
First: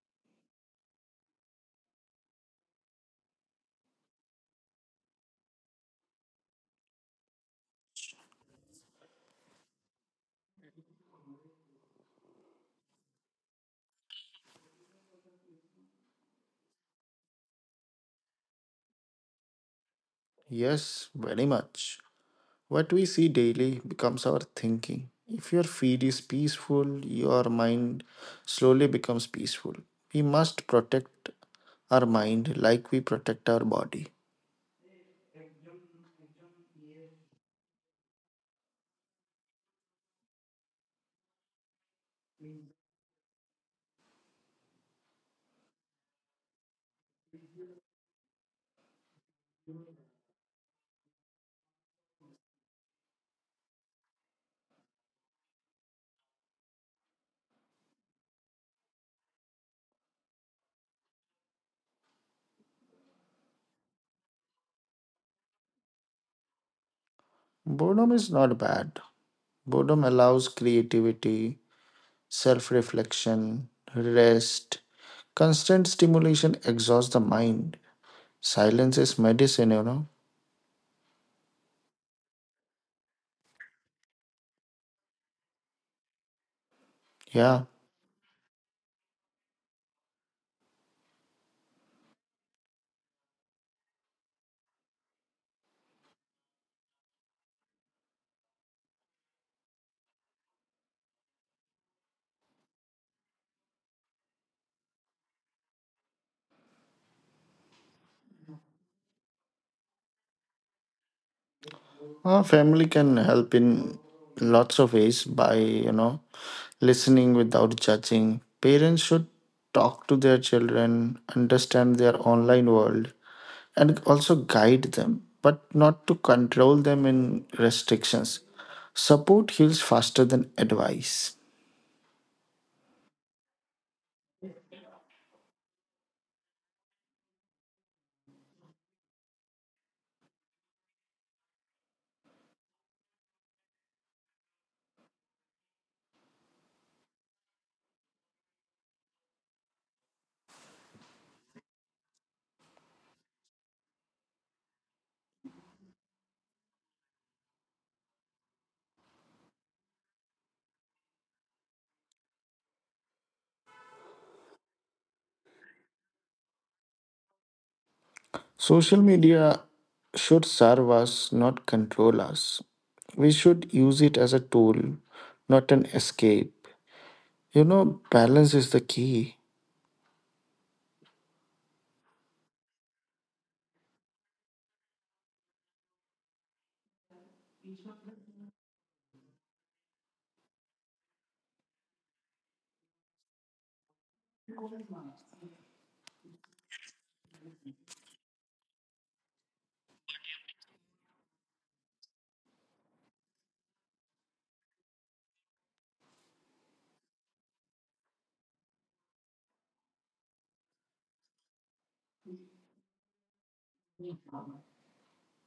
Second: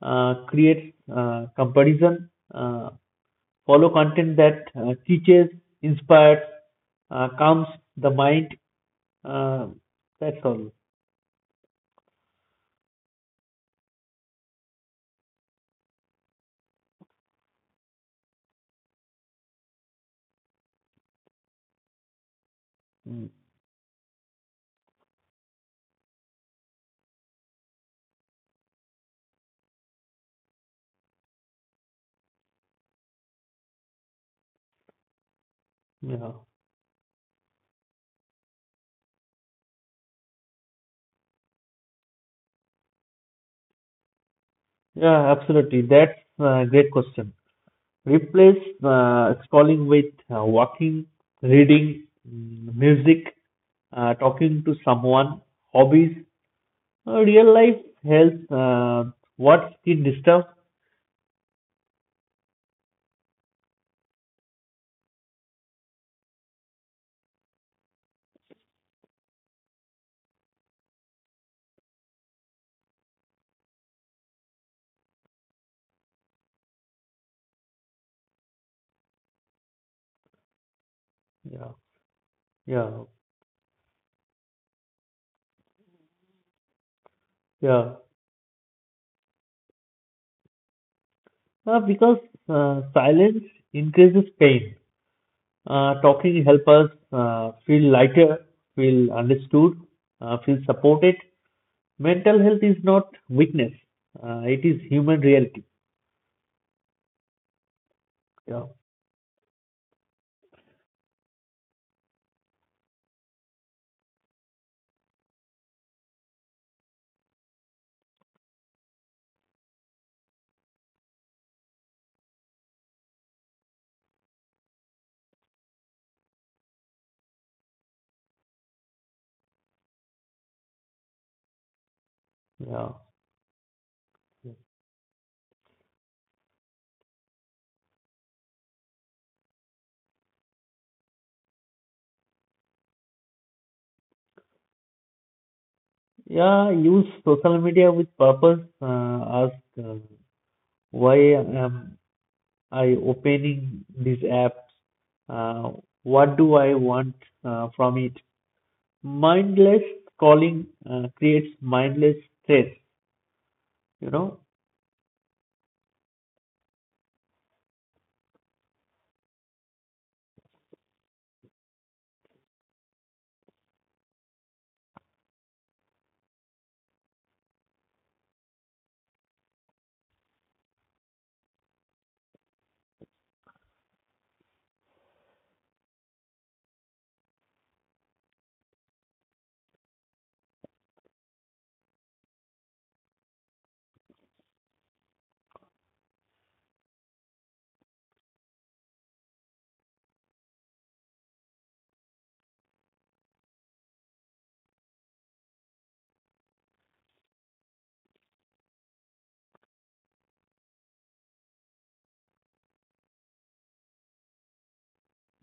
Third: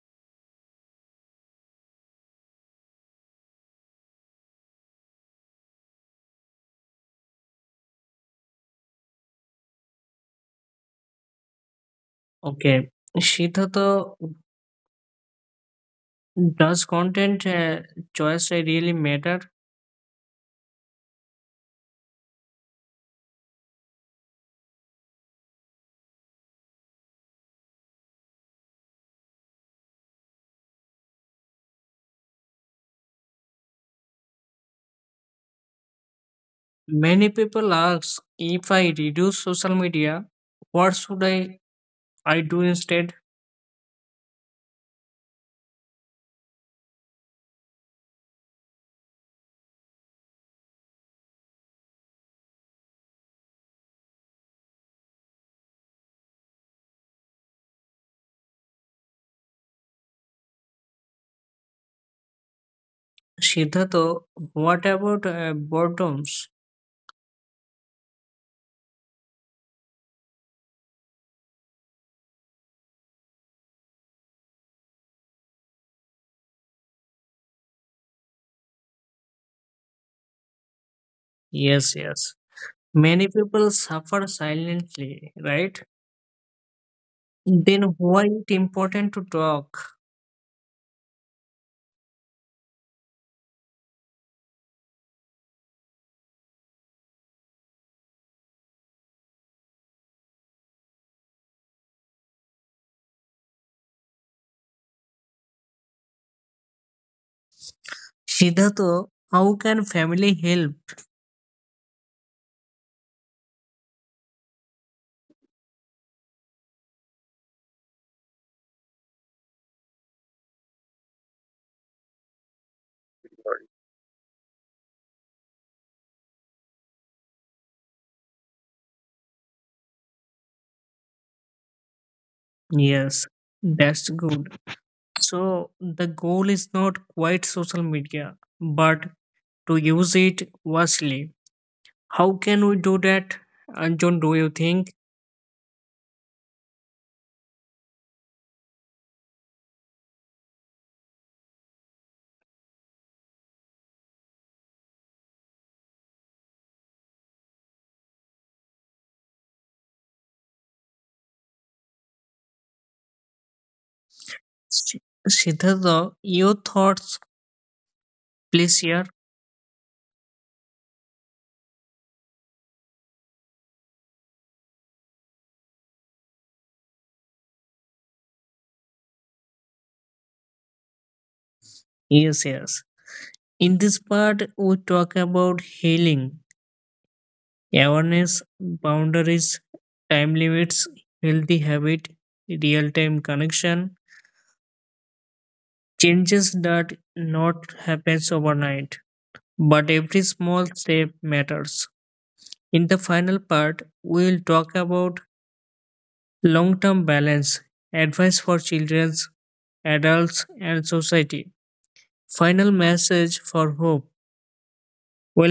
S3: uh, creates uh, comparison. Uh, follow content that uh, teaches, inspires, uh, calms the mind. Uh, that's all.
S1: Okay, Siddhartha, does content uh, choice really matter?
S2: Yes, very much. What we see
S3: Mm,
S2: daily becomes our thinking. If your feed is peaceful, your mind slowly becomes peaceful. We must protect our mind like we protect our body.
S3: yeah.
S1: Many people ask if I reduce social media, what should I, I do instead?
S3: Yeah, absolutely. That's a great question. Replace uh, scrolling with uh, walking, reading, mm, music, uh, talking to someone, hobbies. Uh, real life health, uh, what's the disturb?
S1: Siddhartha, what about uh, boredoms?
S2: Boredom is not bad. Boredom allows creativity, self reflection, rest. Constant stimulation exhausts the mind. Silence is medicine, you know.
S1: Yes,
S3: Yeah,
S1: yes.
S3: yeah,
S1: Many people suffer silently, right? Then
S2: Yeah.
S3: yeah.
S1: why it important to talk?
S3: Uh, because uh, silence increases pain. Uh, talking helps us uh, feel lighter, feel understood, uh, feel supported. Mental health is not weakness. Uh, it is human reality. Yeah,
S1: Siddhartha, how can family help?
S2: Our family can help in lots of ways by, you know, listening without judging. Parents should talk to their children, understand their online world, and also guide them, but not to control them in restrictions. Support heals faster than advice.
S3: yeah.
S1: Yes, that's good. So the goal is not quite social media, but to use it wisely. How can we do that, uh, John? Do you think?
S3: Yeah, use social media with purpose. Uh, ask uh, why I am I opening these apps? Uh, what do I want uh, from it? Mindless calling uh, creates mindless stress. You know?
S1: S- Siddhartha, your thoughts, please
S2: Social
S1: share.
S2: media should serve us, not control us. We should use it as a tool, not an escape. You know, balance is the key.
S1: Yes, yes. In this part, we talk about healing, awareness, boundaries, time limits, healthy habit, real-time connection, changes that not happens overnight, but every small step matters. In the final part, we will talk about long term balance advice for children, adults, and society. Final message for hope.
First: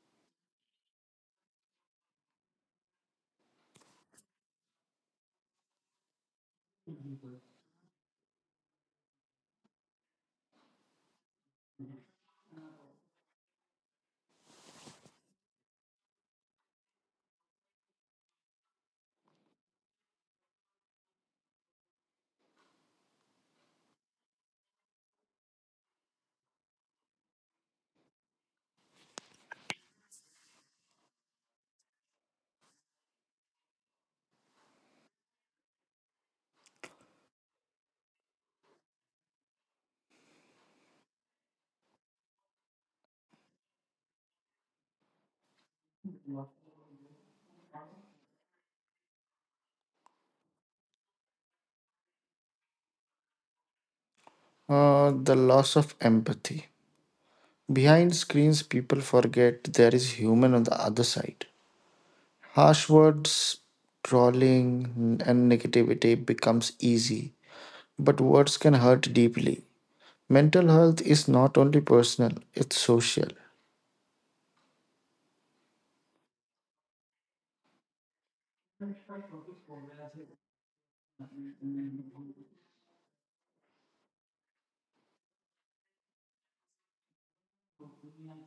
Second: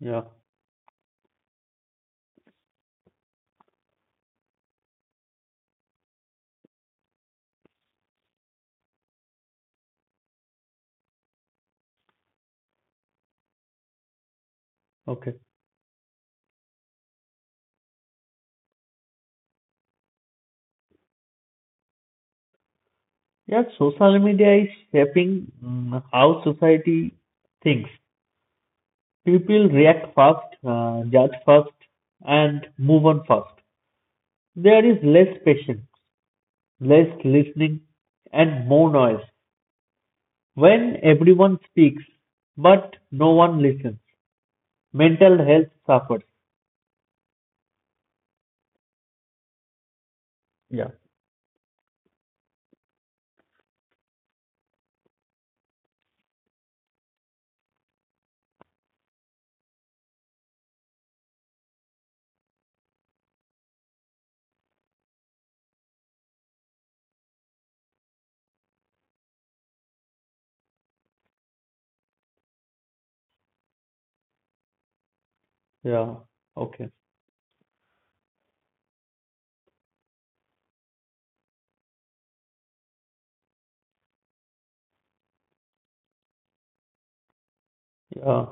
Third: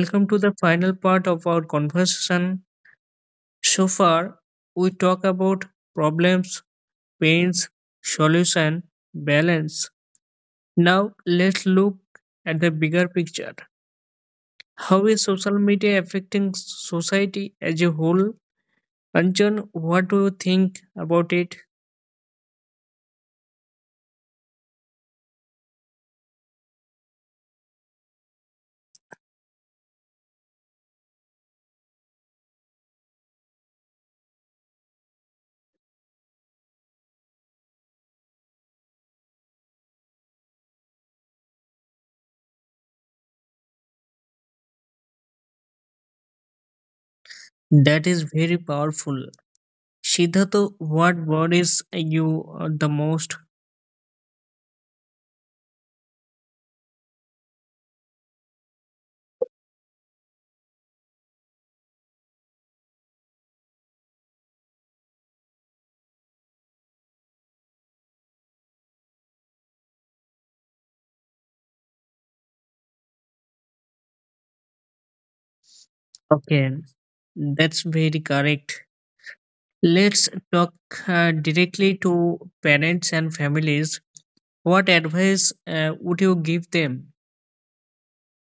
S3: Yeah.
S1: to the final part of our conversation. So far, we talk about problems, pains, solution, balance. Now, let's look at the bigger picture. How is
S3: Okay.
S1: social media affecting society as a whole? Anjan, what do you think about it?
S3: Yeah. Social media is shaping mm, how society thinks. People react fast, uh, judge fast, and move on fast. There is less patience, less listening, and more noise. When everyone speaks, but no one listens, mental health suffers.
S1: That is very powerful. Siddharth,
S3: Yeah.
S1: what worries you uh, the most?
S2: Uh, the loss of empathy. Behind screens, people forget there is human on the other side. Harsh words, trolling, and negativity becomes easy, but words can hurt deeply. Mental health is not only personal, it's social.
S3: Yeah.
S1: Okay,
S3: Okay.
S1: that's very correct. Let's talk uh, directly to parents and families. What advice uh, would you give them?
S3: Yeah.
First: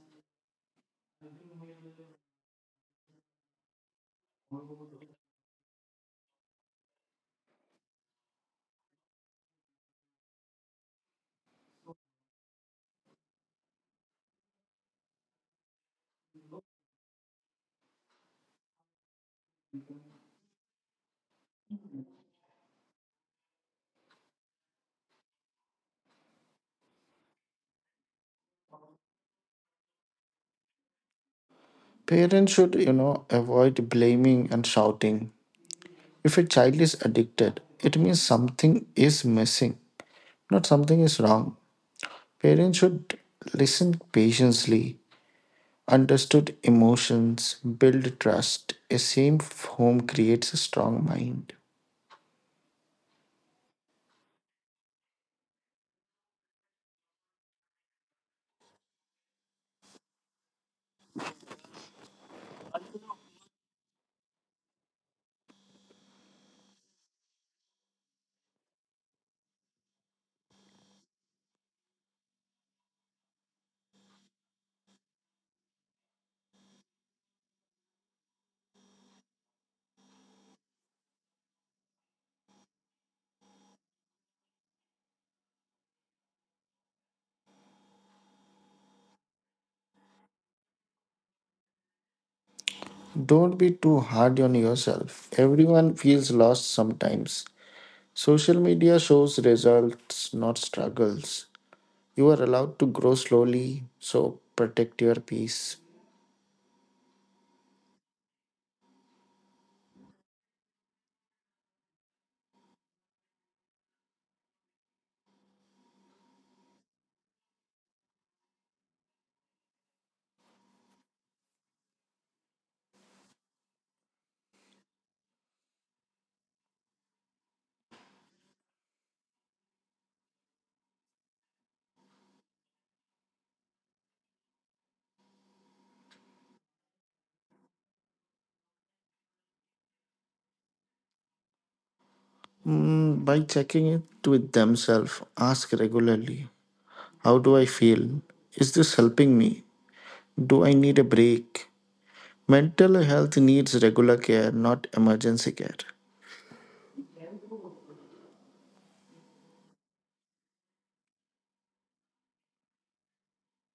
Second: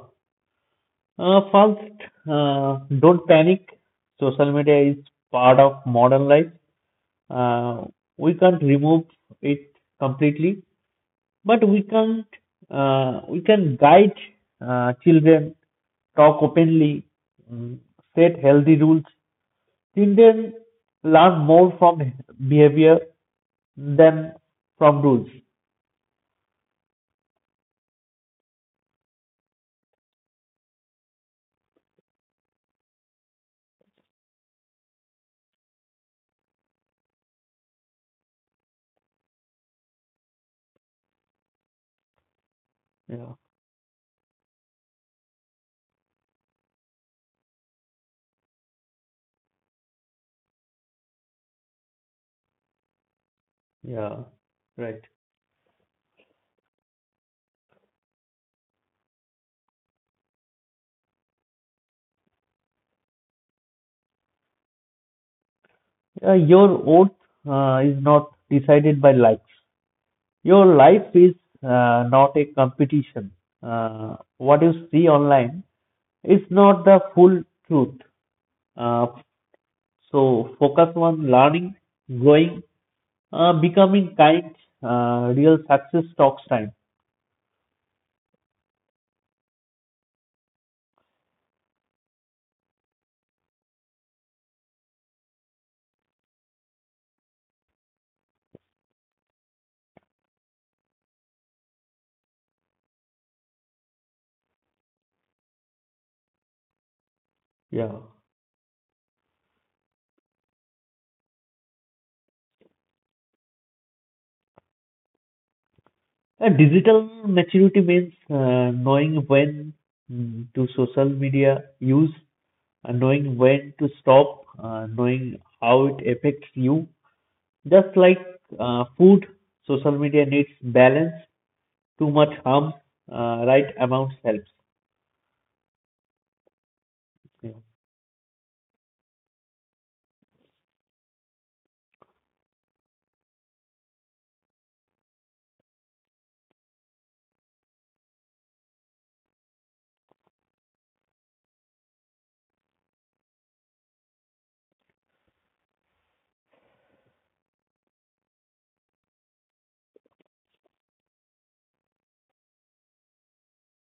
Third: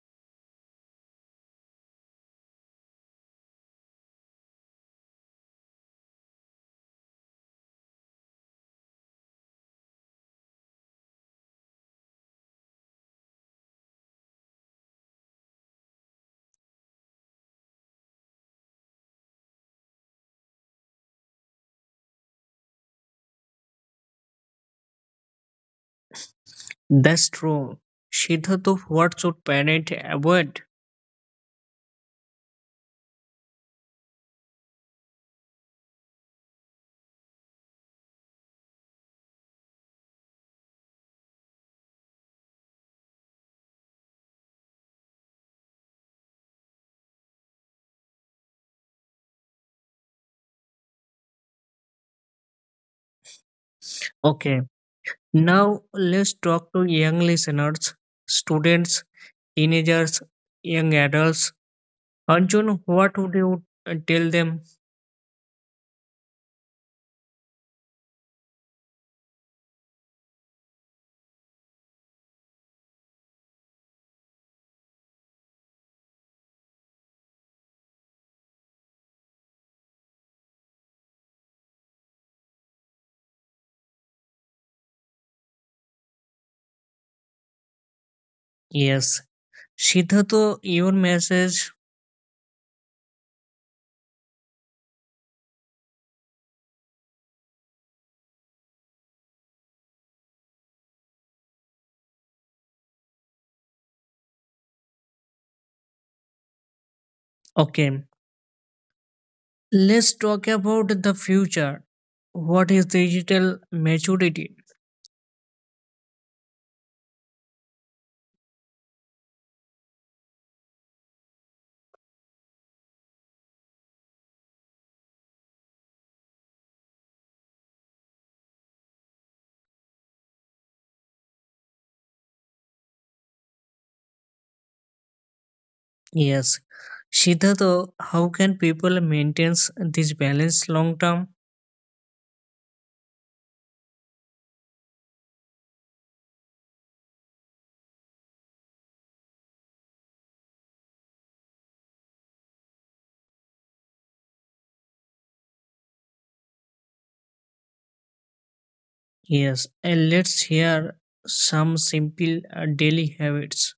S3: Uh, first, uh, don't panic. Social media is part of modern life. Uh, we can't remove it completely, but we can't. Uh, we can guide uh, children, talk openly, mm, set healthy rules. Children learn more from behavior than from rules.
S1: That's true. Siddharth, what should parent avoid?
S2: Parents should, you know, avoid blaming and shouting. If a child is addicted, it means something is missing, not something is wrong. Parents should
S3: Yeah.
S2: listen patiently. Understood emotions build trust. A safe home creates a strong mind.
S3: Yeah.
S1: Okay,
S3: Right.
S1: now let's talk to young listeners, students, teenagers, young adults. Arjun, what would you uh, tell them?
S3: Uh, your oath uh, is not decided by likes. Your life is uh, not a competition. Uh, what you see online is not the full truth. Uh, so focus on learning, growing, uh, becoming kind. Uh, real success talks time.
S1: Yes, Shidhato, your message.
S2: Don't be too hard on yourself. Everyone feels lost sometimes. Social media shows results, not struggles. You are allowed to grow slowly, so protect your peace.
S3: Yeah.
S1: Okay, let's talk about the future. What is digital maturity?
S3: And digital maturity means uh, knowing when mm, to social media use, uh, knowing when to stop, uh, knowing how it affects you. Just like uh, food, social media needs balance. Too much harm, uh, right amount helps.
S1: Yes.
S3: Yeah.
S1: Shidhato, how can people maintain this balance long term?
S2: Mm, by checking it with themselves, ask regularly. How do I feel? Is this helping me? Do I need a break? Mental health needs regular care, not emergency care.
S1: Yes, and let's hear some simple uh, daily habits.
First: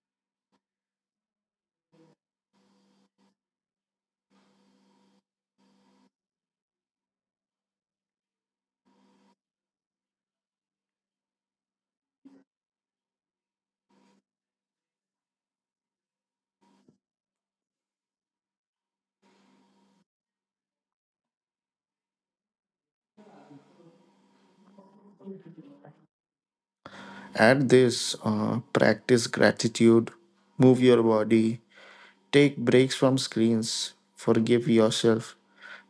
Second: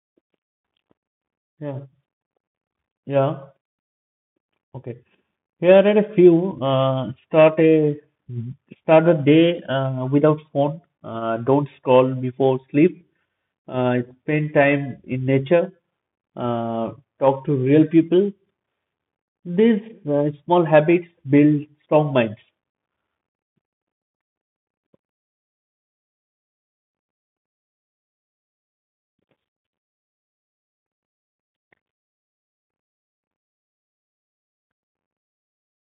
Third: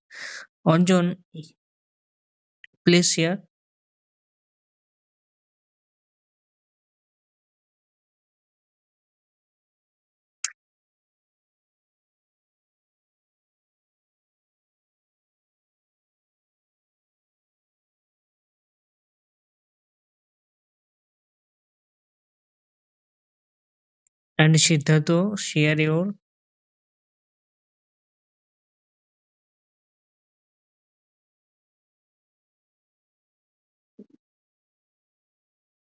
S1: Anjan,
S3: Yeah.
S1: please share.
S3: Yeah. Okay. Here are a few. Uh, start a start a day uh, without phone. Uh, don't scroll before sleep. Uh, Spend time in nature. Uh, Talk to real people. These uh, small habits build strong minds.
S1: And Shidhato, share your.
S2: Add this, uh, practice gratitude, move your body, take breaks from screens, forgive yourself.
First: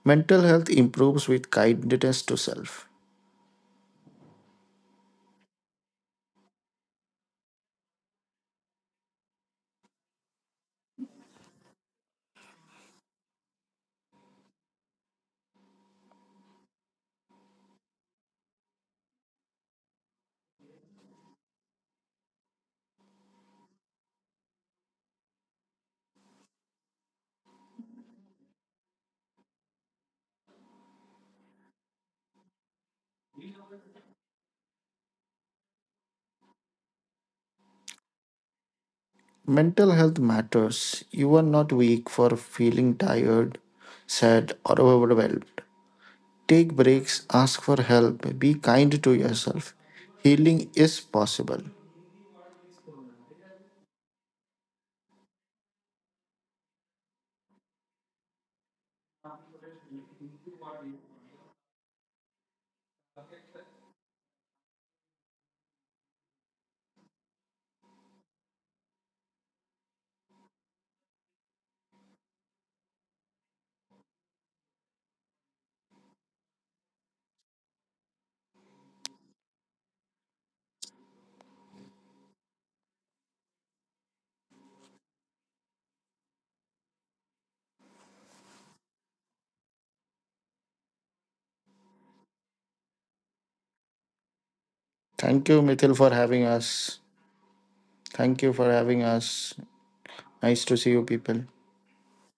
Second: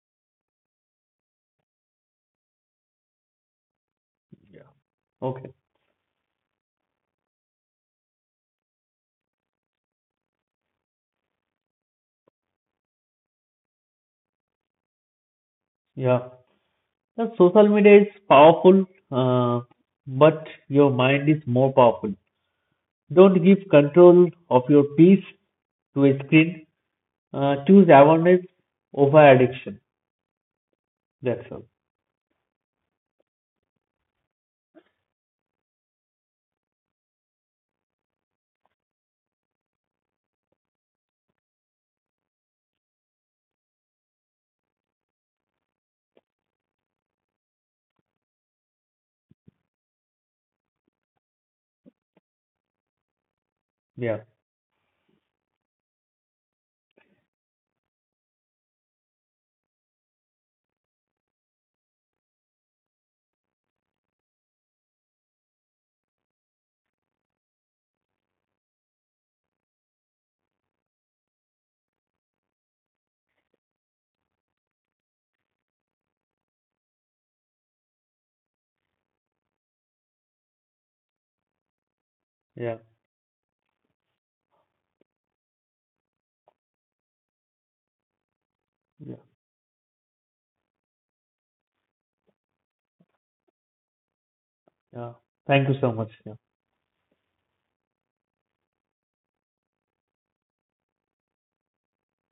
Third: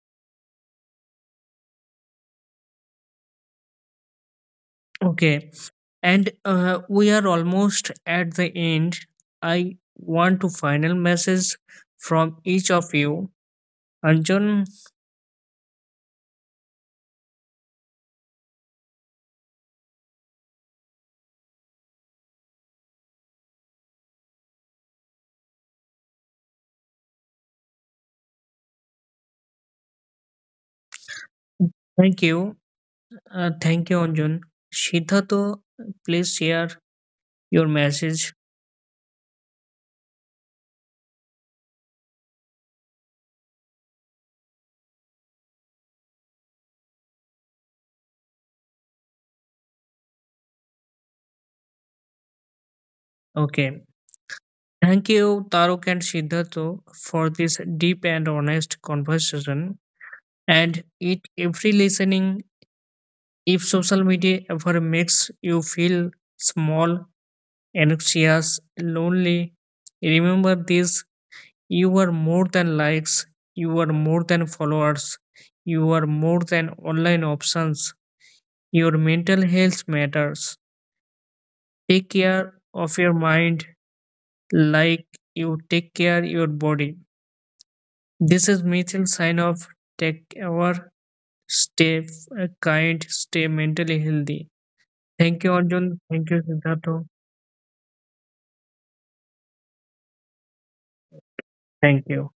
S2: Mental health improves with kindness to self.
S3: Yeah.
S1: Okay,
S3: Okay.
S1: and uh, we are almost at the end. I want to final message from each of you. Anjun,
S3: Yeah. The social media is powerful, uh, but your mind is more powerful. Don't give control of your peace to a screen. Uh, choose awareness over addiction. That's all.
S1: thank you. Uh, thank you, Anjun. Siddharth, please share your message.
S2: Mental health matters. You are not weak for feeling tired, sad, or overwhelmed. Take breaks, ask for help, be kind to yourself. Healing is possible.
S1: Okay.
S3: Yeah,
S1: Thank you, Taruk and Siddharth, for this deep and honest conversation. And it every listening, if social media ever makes you feel small, anxious, lonely, remember this: you are more than likes, you are more than followers, you are more than online options. Your mental health matters. Take care
S3: yeah,
S1: of your mind like you take care your body. This is Mitchell
S3: yeah,
S1: sign off. Take care, stay uh, kind, stay mentally healthy.
S3: yeah.
S1: Thank
S2: Thank
S1: you,
S2: you,
S3: Thank you
S2: Mithil,
S3: so
S1: Arjun.
S2: for
S3: much.
S1: Thank
S3: Yeah.
S1: you,
S2: having us.
S1: Siddhartha.
S2: Thank you for having us. Nice to see you people.
S1: Thank you.